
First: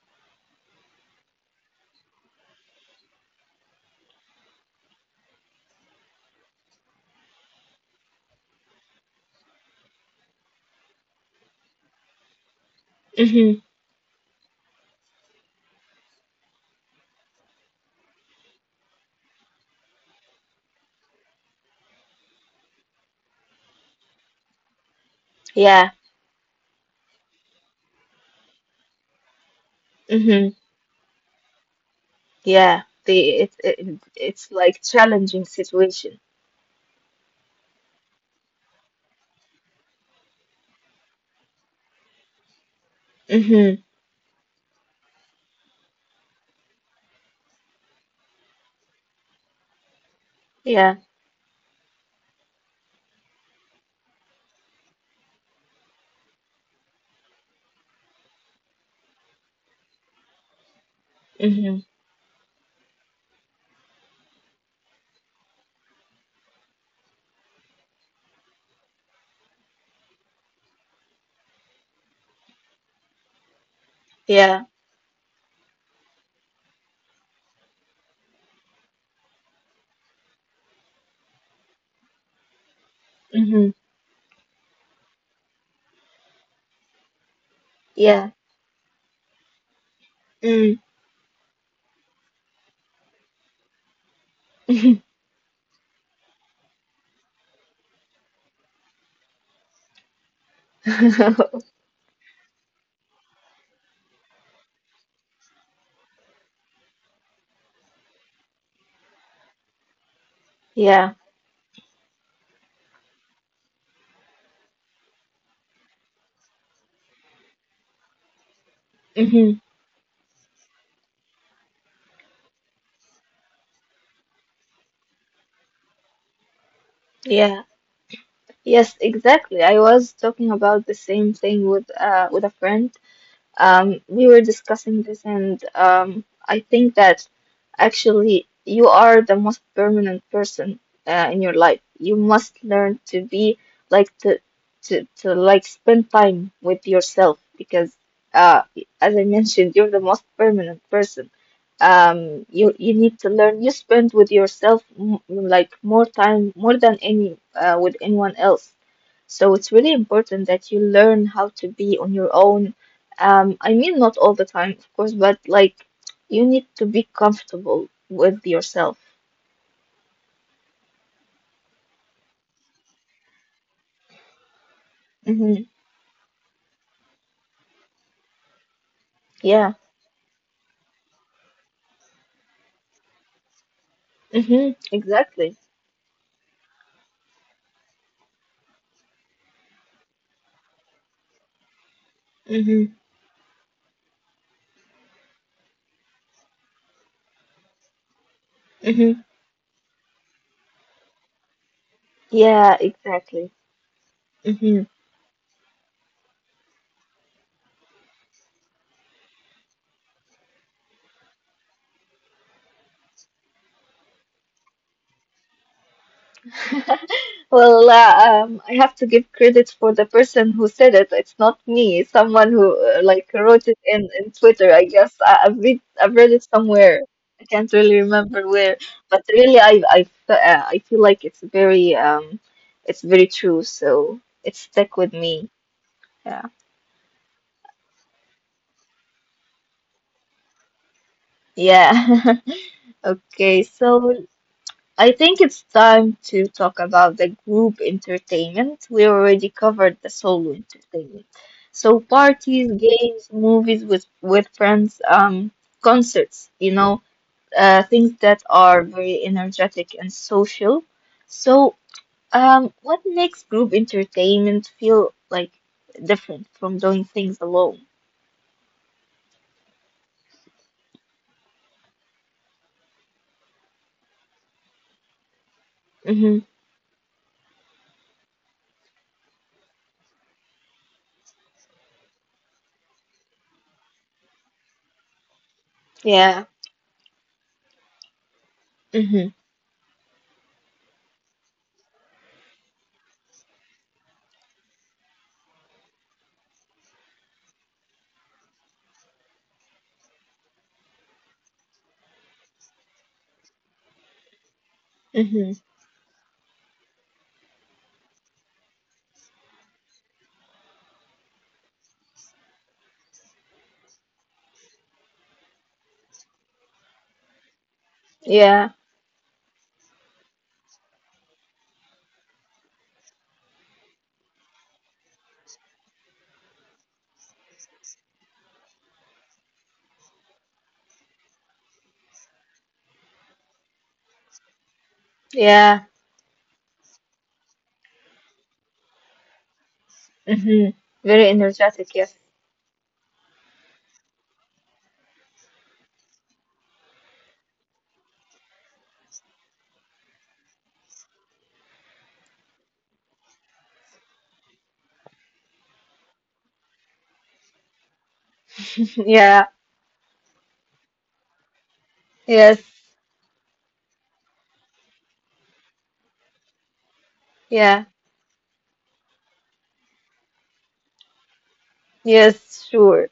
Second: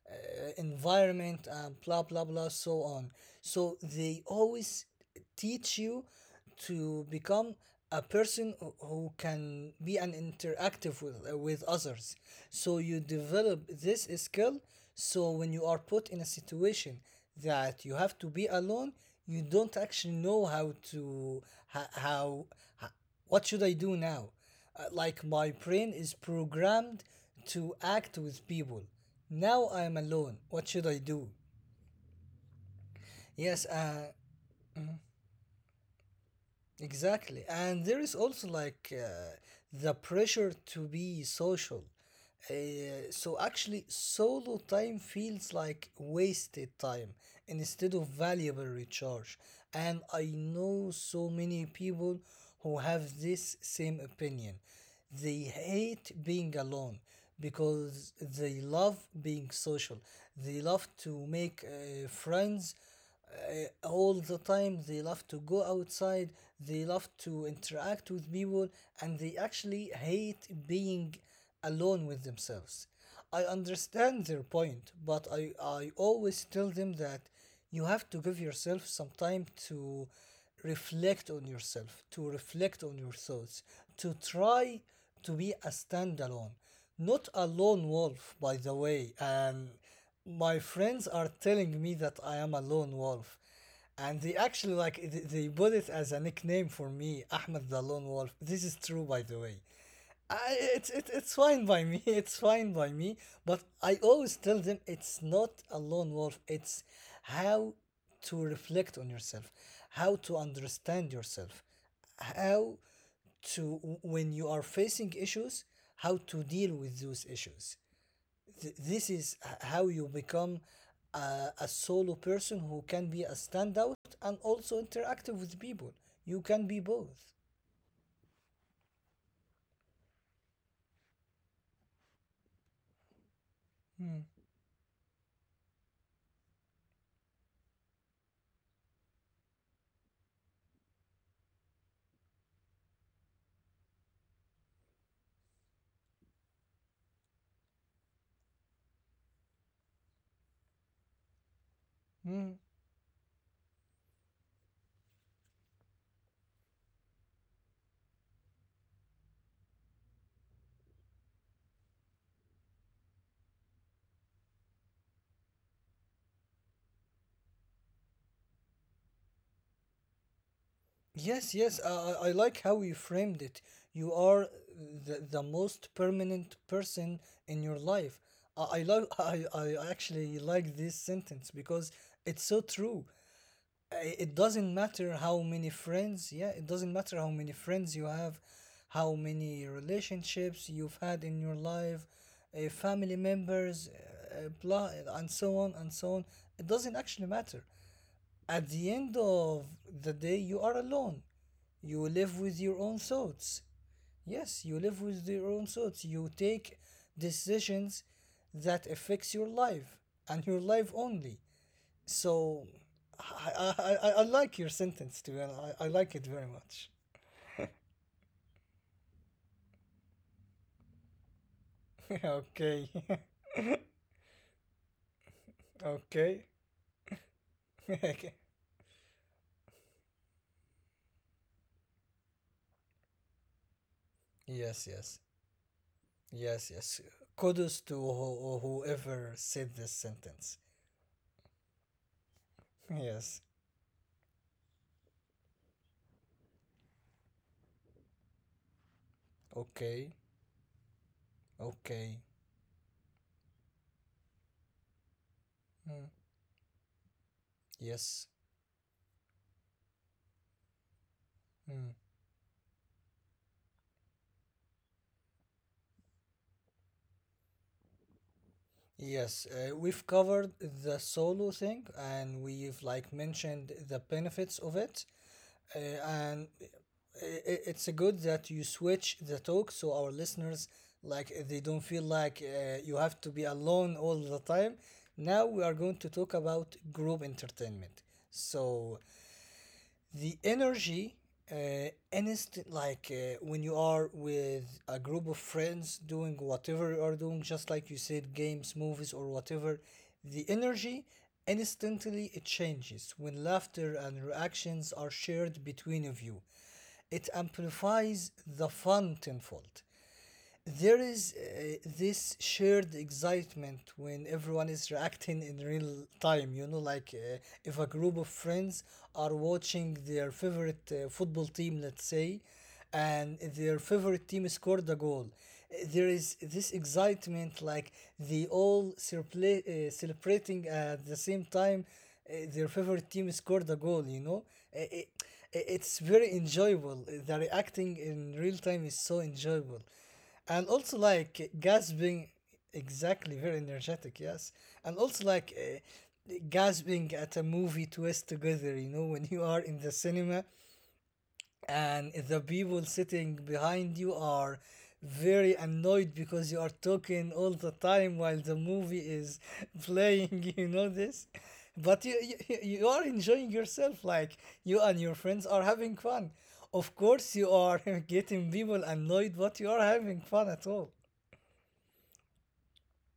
S2: uh, environment and blah blah blah so on, so they always teach you to become a person who can be an interactive with others, so you develop
S1: Mm-hmm.
S2: this skill. So when you are put in a situation that you have to be alone, you don't actually know how to ho- how, ho- what should I do now. Like, my brain
S1: Yeah.
S2: is programmed to act with people. Now I am alone,
S1: Mm-hmm.
S2: what should I do?
S1: Yeah. The it,
S2: Yes.
S1: it it's like challenging situation.
S2: Exactly. And there is also the pressure to be social. So
S1: Mm-hmm.
S2: actually, solo time feels like wasted time instead of valuable recharge. And I know
S1: Yeah.
S2: so many people who have this same opinion. They hate being alone because they love being social. They love to make
S1: Mm-hmm.
S2: friends all the time. They love to go outside. They love to interact with people, and they actually hate being alone with themselves. I understand their
S1: Yeah.
S2: point, but I always tell them that you have to give yourself some time to reflect on yourself, to reflect on your thoughts,
S1: Mm-hmm.
S2: to try to be a standalone. Not a lone
S1: Yeah.
S2: wolf, by the way. My
S1: Mm-hmm.
S2: friends are telling me that I am a lone wolf. And they actually they put it as a nickname for me, Ahmed the Lone Wolf. This is true, by the way. I, it's fine by me. It's fine by me. But I always tell them it's not a lone wolf. It's how to reflect on yourself, how to understand
S1: yeah.
S2: yourself, how to when you are facing issues, how to deal with those issues.
S1: Mm-hmm.
S2: How you become a solo person who can be a standout and also interactive with people. You can be both.
S1: Yeah. Yes, exactly. I was talking about the same thing with a friend. We were discussing this, and I think that actually you are the most permanent person in your life. You must learn to be like to like spend time with yourself because uh, as I mentioned, you're the most permanent person.
S2: Mm.
S1: You need to learn. You spend with yourself m like more time, more than any with anyone else. So it's really important that you learn how to be on your own. I mean, not all the time, of course, but like you need to be comfortable with yourself.
S2: Yes, yes, I like how you framed it. You are the
S1: Hmm.
S2: most permanent person in your life. I
S1: Yeah.
S2: actually like this sentence because it's so true. It doesn't
S1: Hmm.
S2: matter how
S1: Exactly.
S2: many friends, yeah, it doesn't matter how many friends you have, how many relationships you've had in your life,
S1: Hmm.
S2: family members, blah and so on and so on. It doesn't actually matter. At the end
S1: Hmm.
S2: of the day, you are alone, you live with your
S1: Yeah,
S2: own
S1: exactly.
S2: thoughts. Yes, you
S1: Mhm.
S2: live with your own thoughts, you take decisions that affects your life and your life only. So I, I like your sentence too, and I like it very much.
S1: Well, I have to give credit for the person who said it. It's not me. It's someone who
S2: Okay,
S1: like wrote it in Twitter. I guess I've read
S2: okay,
S1: it somewhere. I can't really
S2: okay.
S1: remember where, but really, I feel like it's very true. So it
S2: Yes,
S1: stuck with
S2: yes,
S1: me. Yeah.
S2: yes, yes. Kudos to whoever said this sentence.
S1: Yeah.
S2: Yes.
S1: Okay. So I think it's time to talk about the group entertainment. We already covered
S2: Okay,
S1: the solo entertainment. So
S2: okay.
S1: parties, games, movies with friends,
S2: Mm.
S1: concerts, you know, things
S2: Yes.
S1: that are very energetic and social. So,
S2: Mm.
S1: what makes group entertainment feel like different from doing things alone?
S2: Yes, we've covered the solo thing and we've like mentioned the benefits of it.
S1: Mm-hmm.
S2: It's good that you switch the talk so our listeners, like, they don't feel like you have to be alone all the time. Now we are going to talk
S1: Yeah.
S2: about group entertainment. So
S1: Mm-hmm.
S2: the energy, instant like when you are with a group of friends doing whatever you are doing, just like you said, games, movies or whatever, the energy instantly, it changes when laughter and reactions are
S1: Mm-hmm.
S2: shared between of you. It amplifies the fun tenfold. There is this shared excitement when everyone is reacting in real time, you know, like, if a group of
S1: Yeah.
S2: friends are watching their favorite football team, let's say, and their favorite team scored a goal, there is this excitement, like, they all celebrating at the same time, their favorite team scored a goal, you know. Uh, it,
S1: Yeah.
S2: it's very enjoyable. The reacting in real time is so enjoyable, and
S1: Mm-hmm.
S2: also
S1: Very
S2: like
S1: energetic, yes.
S2: gasping. Exactly, very energetic, yes. And also like gasping at a movie twist together, you know, when you are in the cinema and the people sitting behind you are very annoyed because you are talking all the time while the movie is
S1: Yeah.
S2: playing, you know this. But you
S1: Yes,
S2: you are enjoying yourself, like, you and your friends are having fun. Of course you are
S1: yeah,
S2: getting people annoyed, but you are having fun at all.
S1: yes, sure.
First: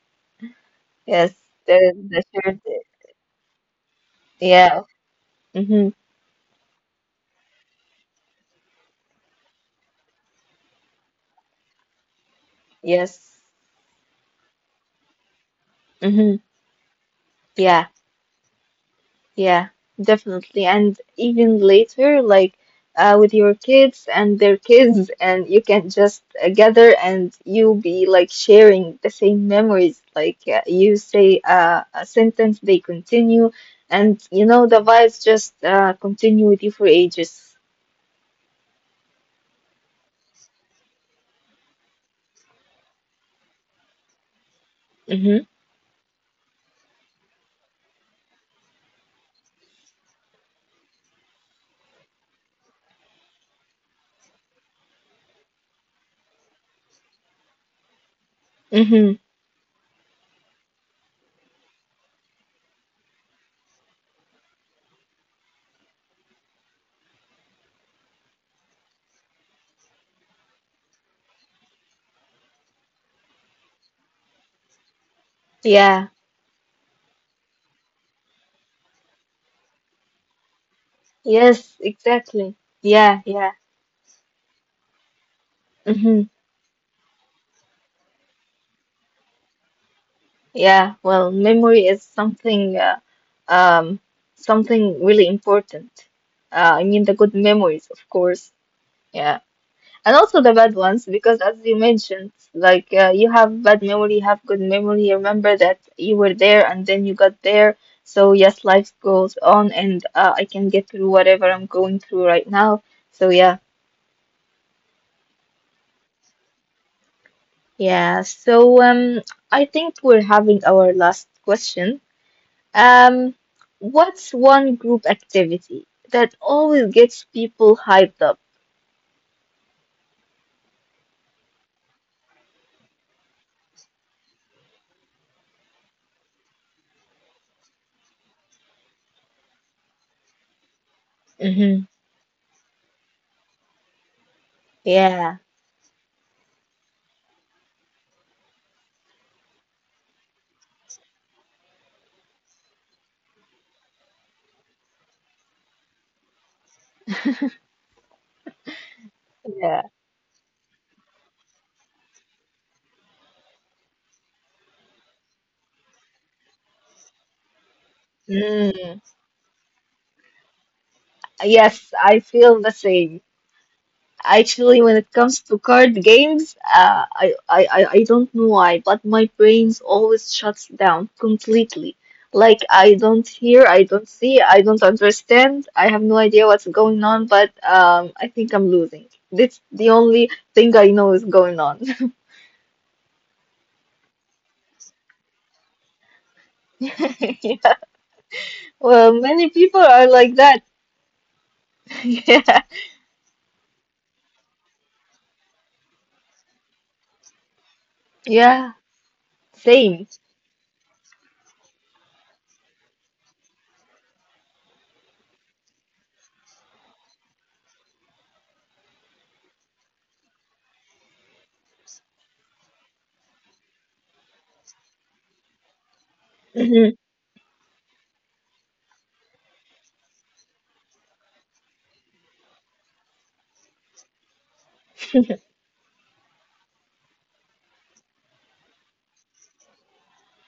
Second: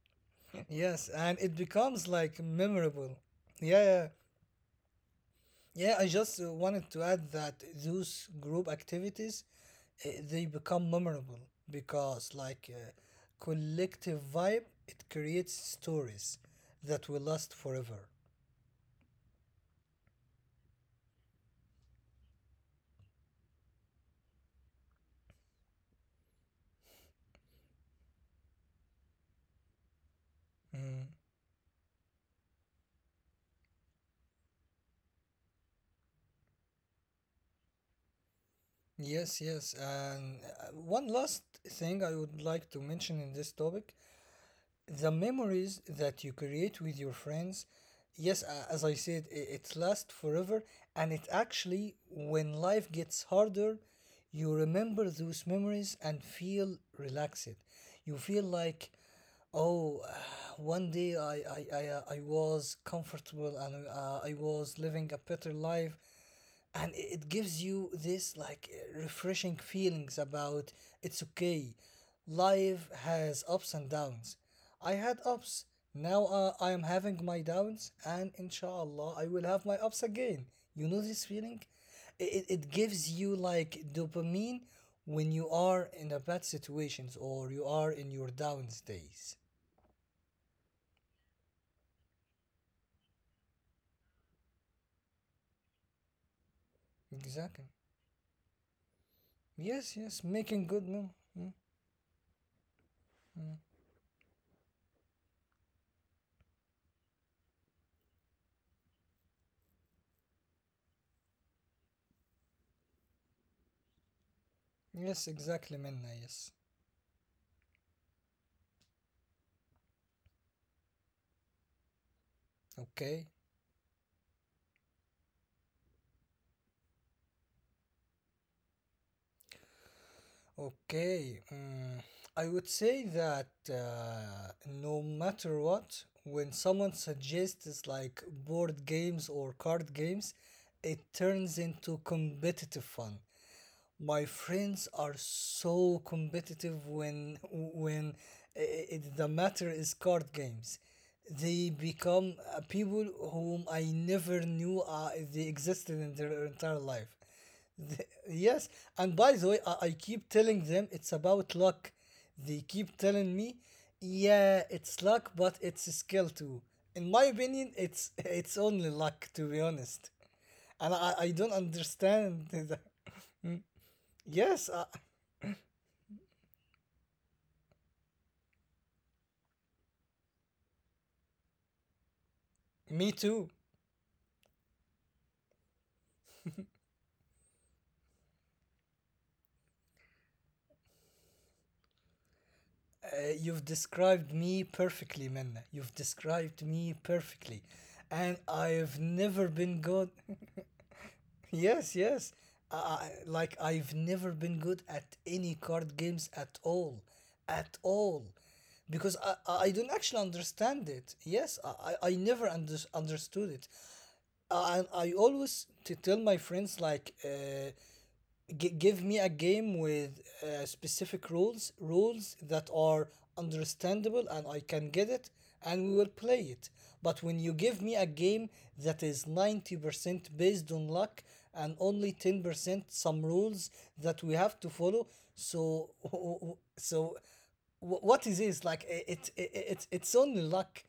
S2: Yes,
S1: Yes,
S2: and it
S1: the
S2: becomes
S1: the
S2: like
S1: shirt.
S2: memorable. Yeah, yeah.
S1: Yeah. Mm-hmm.
S2: Yeah, I just wanted to add that those group activities, they become memorable because,
S1: Yes.
S2: collective vibe, it creates
S1: Mm-hmm.
S2: stories that will last
S1: Yeah,
S2: forever.
S1: yeah, definitely. And even later, like with your kids and their kids, and you can just gather and you'll be like sharing the same memories. Like you
S2: Mm.
S1: say a sentence, they continue, and you know the vibes just continue with you for ages.
S2: Yes, yes. And one last thing I would like to mention in this topic, the
S1: Mm-hmm.
S2: memories that you create with your friends, yes, a- as I said I- it lasts forever. And it actually, when life gets harder, you remember those memories and feel relaxed. You feel like,
S1: Mm-hmm.
S2: oh, one day I was comfortable and I was living a better life. And it gives you this like refreshing feelings about, it's okay, life has ups and downs. I had ups,
S1: Yeah.
S2: now I am having my downs, and inshallah I will have my ups again, you know this feeling.
S1: Yes, exactly.
S2: It gives
S1: Yeah,
S2: you
S1: yeah.
S2: like dopamine when you are in a
S1: Hmm.
S2: bad situations or you are in your downs days.
S1: Yeah, well, memory is something um something really important. I mean the good
S2: Exactly.
S1: memories, of course. Yeah.
S2: Yes,
S1: And
S2: yes,
S1: also the
S2: making
S1: bad
S2: good
S1: ones, because
S2: mm,
S1: as you mentioned, like you
S2: mm.
S1: have bad memory, you have good memory. You remember that you were there and then you got there. So yes, life goes on and I can get through whatever I'm going through right now. So yeah.
S2: Yes, exactly, Minna, yes.
S1: Yeah, so I think we're having our last question.
S2: Okay.
S1: Um, what's one group activity that always gets people hyped up?
S2: Okay, mm, I would say that no matter what, when someone suggests like board games or card games, it turns
S1: Hmm.
S2: into competitive fun. My friends are
S1: Yeah.
S2: so competitive when when the matter is card games. They become people whom I never knew they existed in their entire life. Yes, and by the way,
S1: Yeah.
S2: I keep telling them it's about luck. They keep telling me, yeah, it's luck, but it's skill too. In my opinion, it's it's only
S1: Mm.
S2: luck, to be honest. And I don't
S1: Yes, I
S2: understand.
S1: feel the same.
S2: Yes,
S1: Actually, when it comes to card games, I don't know why, but my brains always shuts down completely. Like I
S2: me
S1: don't
S2: too.
S1: hear, I don't see, I don't understand. I have no idea what's going on, but I think I'm losing. That's the only thing I know is going on.
S2: You've described me perfectly, Minna. You've described me perfectly.
S1: Yeah.
S2: And I've
S1: Well,
S2: never
S1: many
S2: been
S1: people
S2: good.
S1: are like that.
S2: Yes, yes.
S1: Yeah.
S2: Uh, like I've never been good at any card games at all,
S1: Yeah.
S2: because I don't actually
S1: Same.
S2: understand it. Yes, I never understood it. I always to tell my friends, like, give me a game with specific rules, rules that are understandable and I can get it, and we will play it. But
S1: Mhm.
S2: when you give me a game that is 90% based on luck and only 10% some rules that we have to follow, so so what is this? It's only luck.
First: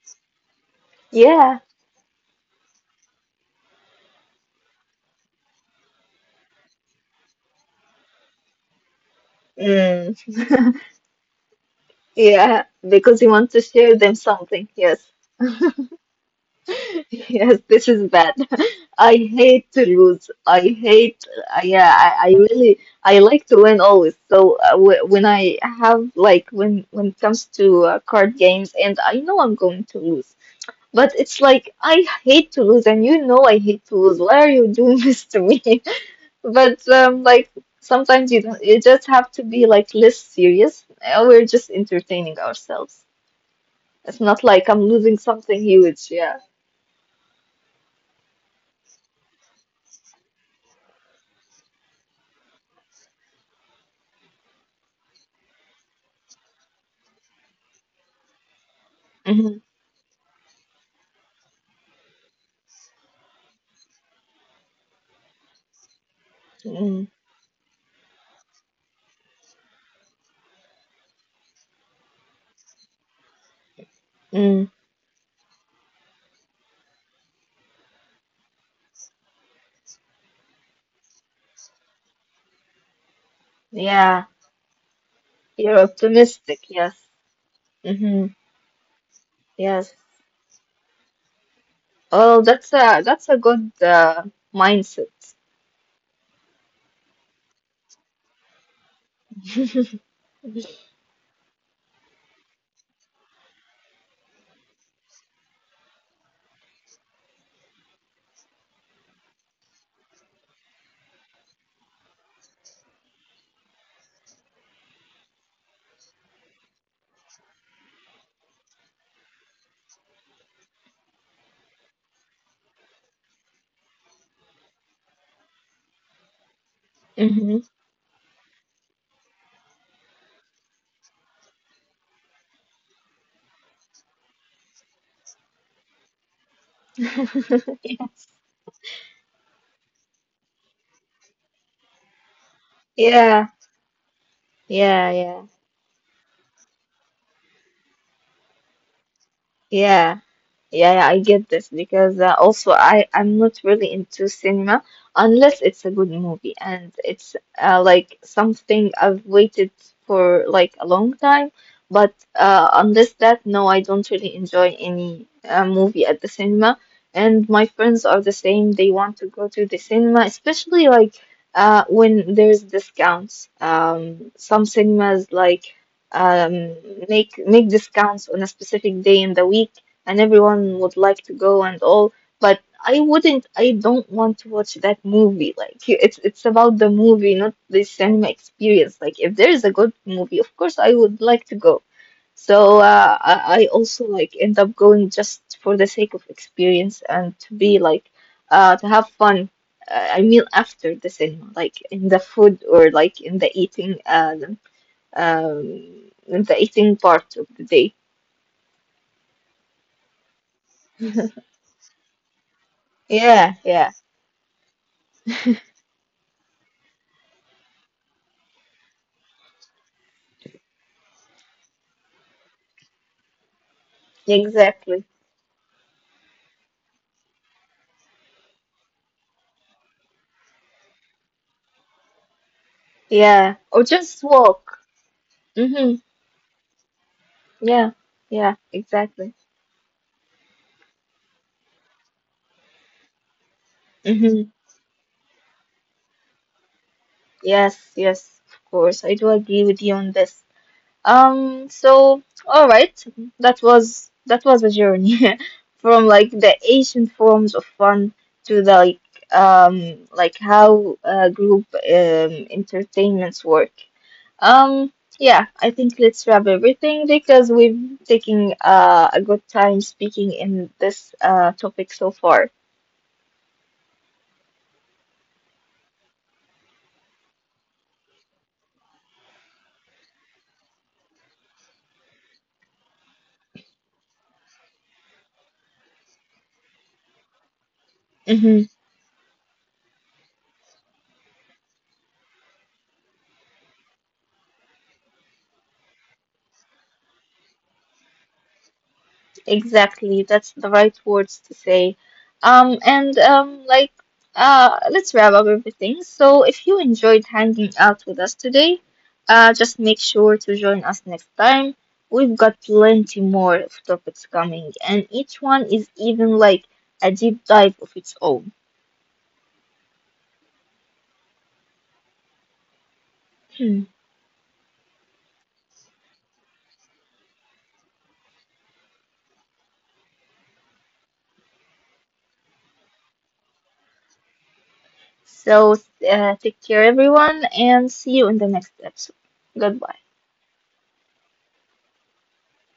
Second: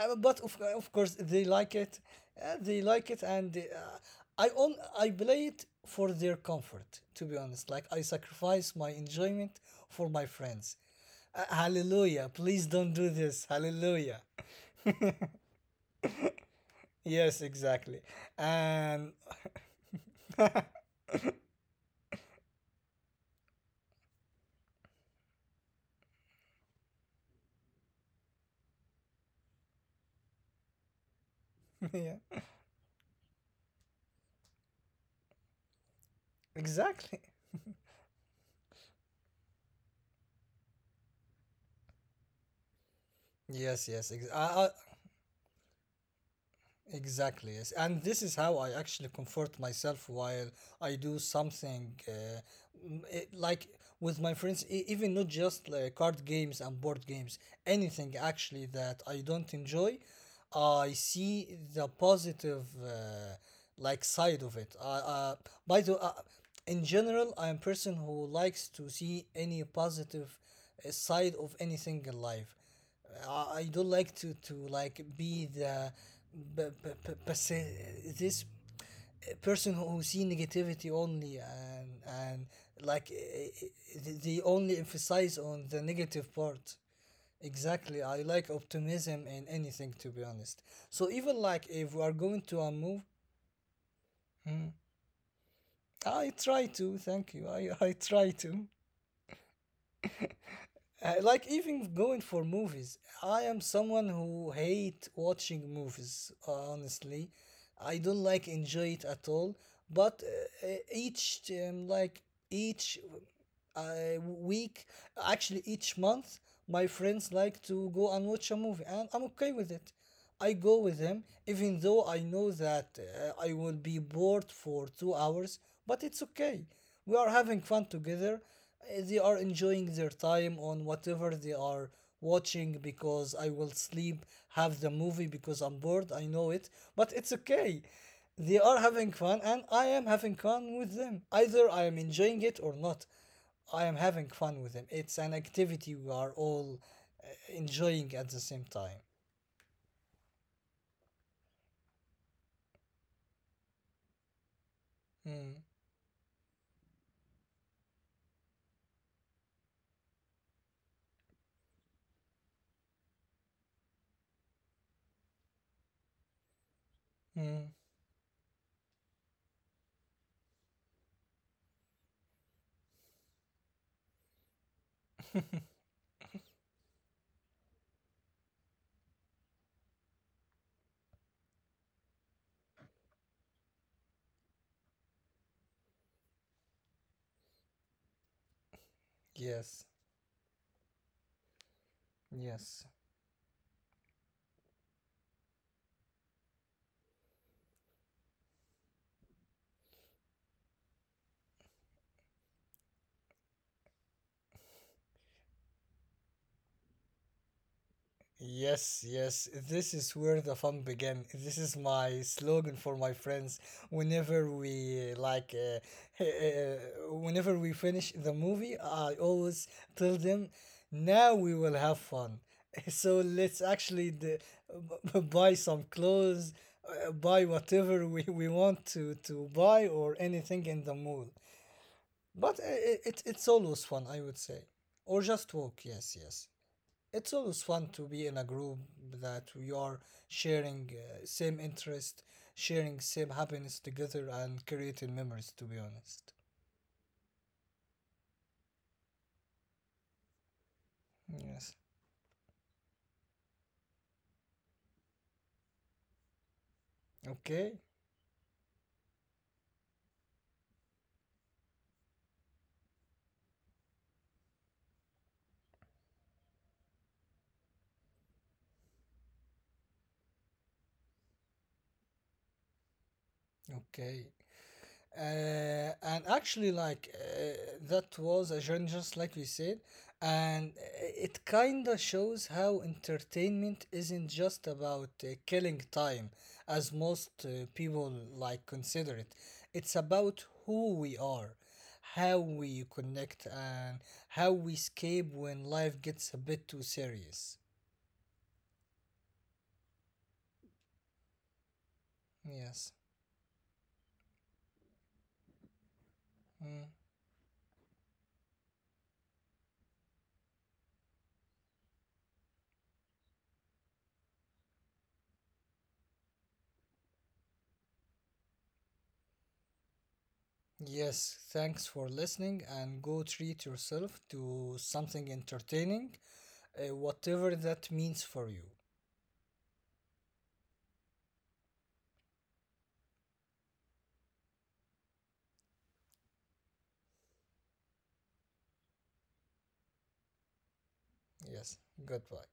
S2: Of course they like
S1: Yeah.
S2: it. They like it, and I play it for their comfort, to be honest, like I sacrifice my enjoyment for my friends.
S1: Mm.
S2: Hallelujah, please don't do this, hallelujah.
S1: Yeah. Because you want to share them something. Yes.
S2: Yes, exactly. And
S1: Yes, this is bad. I hate to lose. I hate, yeah, I really, I like to win always. So w when I have, like, when it comes to card games, and I know I'm going to lose, but it's like
S2: yeah,
S1: I hate to lose, and you know I hate to lose. Why are you doing this to me? But
S2: exactly,
S1: like sometimes you don't, you just have to be like less serious. We're just entertaining ourselves.
S2: yes,
S1: It's
S2: yes,
S1: not like I'm losing something huge. Yeah.
S2: exactly, yes. And this is how I actually comfort myself while I do something like, with my friends, even not just like card games and board games, anything actually that I
S1: Mm-hmm.
S2: don't enjoy, I see the positive like side of it. I by the
S1: Mm-hmm.
S2: In general, I am person who likes to see any positive side of anything in life. I don't like to
S1: Mm.
S2: like be the b- b- b- pers- this person who see negativity only, and like eh,
S1: Yeah,
S2: eh, they only emphasize
S1: you're
S2: on the
S1: optimistic.
S2: negative
S1: Yes.
S2: part.
S1: Mm-hmm.
S2: Exactly, I like optimism in
S1: Yes.
S2: anything, to be honest. So even like if we
S1: Oh,
S2: are going to a
S1: that's
S2: move,
S1: a good mindset.
S2: I try to. Thank you. I try to. Like even going for movies, I am someone who hate watching movies. Uh, honestly, I don't like enjoy it at all. But each like each week, actually each month, my friends like to go and watch a movie, and I'm okay with it. I go with him, even though I know that I will be bored for 2 hours, but it's okay. We
S1: Mm-hmm.
S2: are having fun together. They are enjoying their time on whatever they are watching, because I will sleep, have the movie because I'm bored, I know it, but it's okay. They are having fun and I am having fun with them. Either I am enjoying it or not.
S1: Yeah.
S2: I am having fun
S1: Yeah.
S2: with them.
S1: Yeah.
S2: It's an activity we are all enjoying at the same time.
S1: Yeah. Yeah, yeah, I get this, because also I'm not really into cinema unless it's a
S2: Mm.
S1: good movie and it's like something I've waited for like a long time. But unless that, no, I don't really enjoy any movie at the cinema. And my
S2: Mm,
S1: friends are the same. They want to go to the cinema, especially like when there's discounts. Some cinemas like um, make discounts on a specific day in the week, and everyone would like to go and all, but I wouldn't, I don't want to watch that movie. Like it's about the movie, not the cinema experience. Like if there is a good
S2: yes,
S1: movie, of course I would like to go. So
S2: yes,
S1: I also like end up going just for the sake of experience and to be like to have fun. I mean after the cinema, like in the food or like um in the eating part of the day.
S2: yes, yes. This is where the fun began. This is my slogan for my
S1: Yeah,
S2: friends.
S1: yeah,
S2: Whenever we like, whenever we finish the movie, I always tell them, "Now we will have fun." So let's actually
S1: exactly.
S2: buy some clothes, buy whatever we want to buy or anything in the mall. But
S1: Yeah,
S2: it's
S1: or
S2: always
S1: just
S2: fun, I would
S1: walk.
S2: say, or just
S1: Mm-hmm.
S2: walk. Yes, yes. It's
S1: Yeah,
S2: always fun to
S1: yeah,
S2: be in a group
S1: exactly.
S2: that we are sharing same interest, sharing same happiness
S1: Mm-hmm.
S2: together, and creating memories. To be honest,
S1: Yes, yes, of course. I do agree with you on this.
S2: yes.
S1: So all right, that was a journey from like the ancient forms of
S2: Okay,
S1: fun to the like how group entertainments work. Um, yeah, I think let's wrap everything because we've taken a good time speaking in this topic so far.
S2: okay. And actually, like, that was a genre, just like we said, and it kind of shows how entertainment isn't just about killing time, as most people like
S1: Hmm.
S2: consider it. It's about who we are, how we connect, and how we escape when life gets a bit too serious.
S1: Exactly. That's the right words to say.
S2: Yes.
S1: And like, let's wrap up everything. So, if you
S2: Mm.
S1: enjoyed hanging out with us today, just make sure to join us next time. We've got plenty more of topics coming, and each one is even like a deep dive of its own.
S2: Yes, thanks for listening and go
S1: Hmm.
S2: treat yourself to something entertaining, whatever that means for you.
S1: So, take care, everyone, and see you in the next episode. Goodbye.
S2: Yes, goodbye.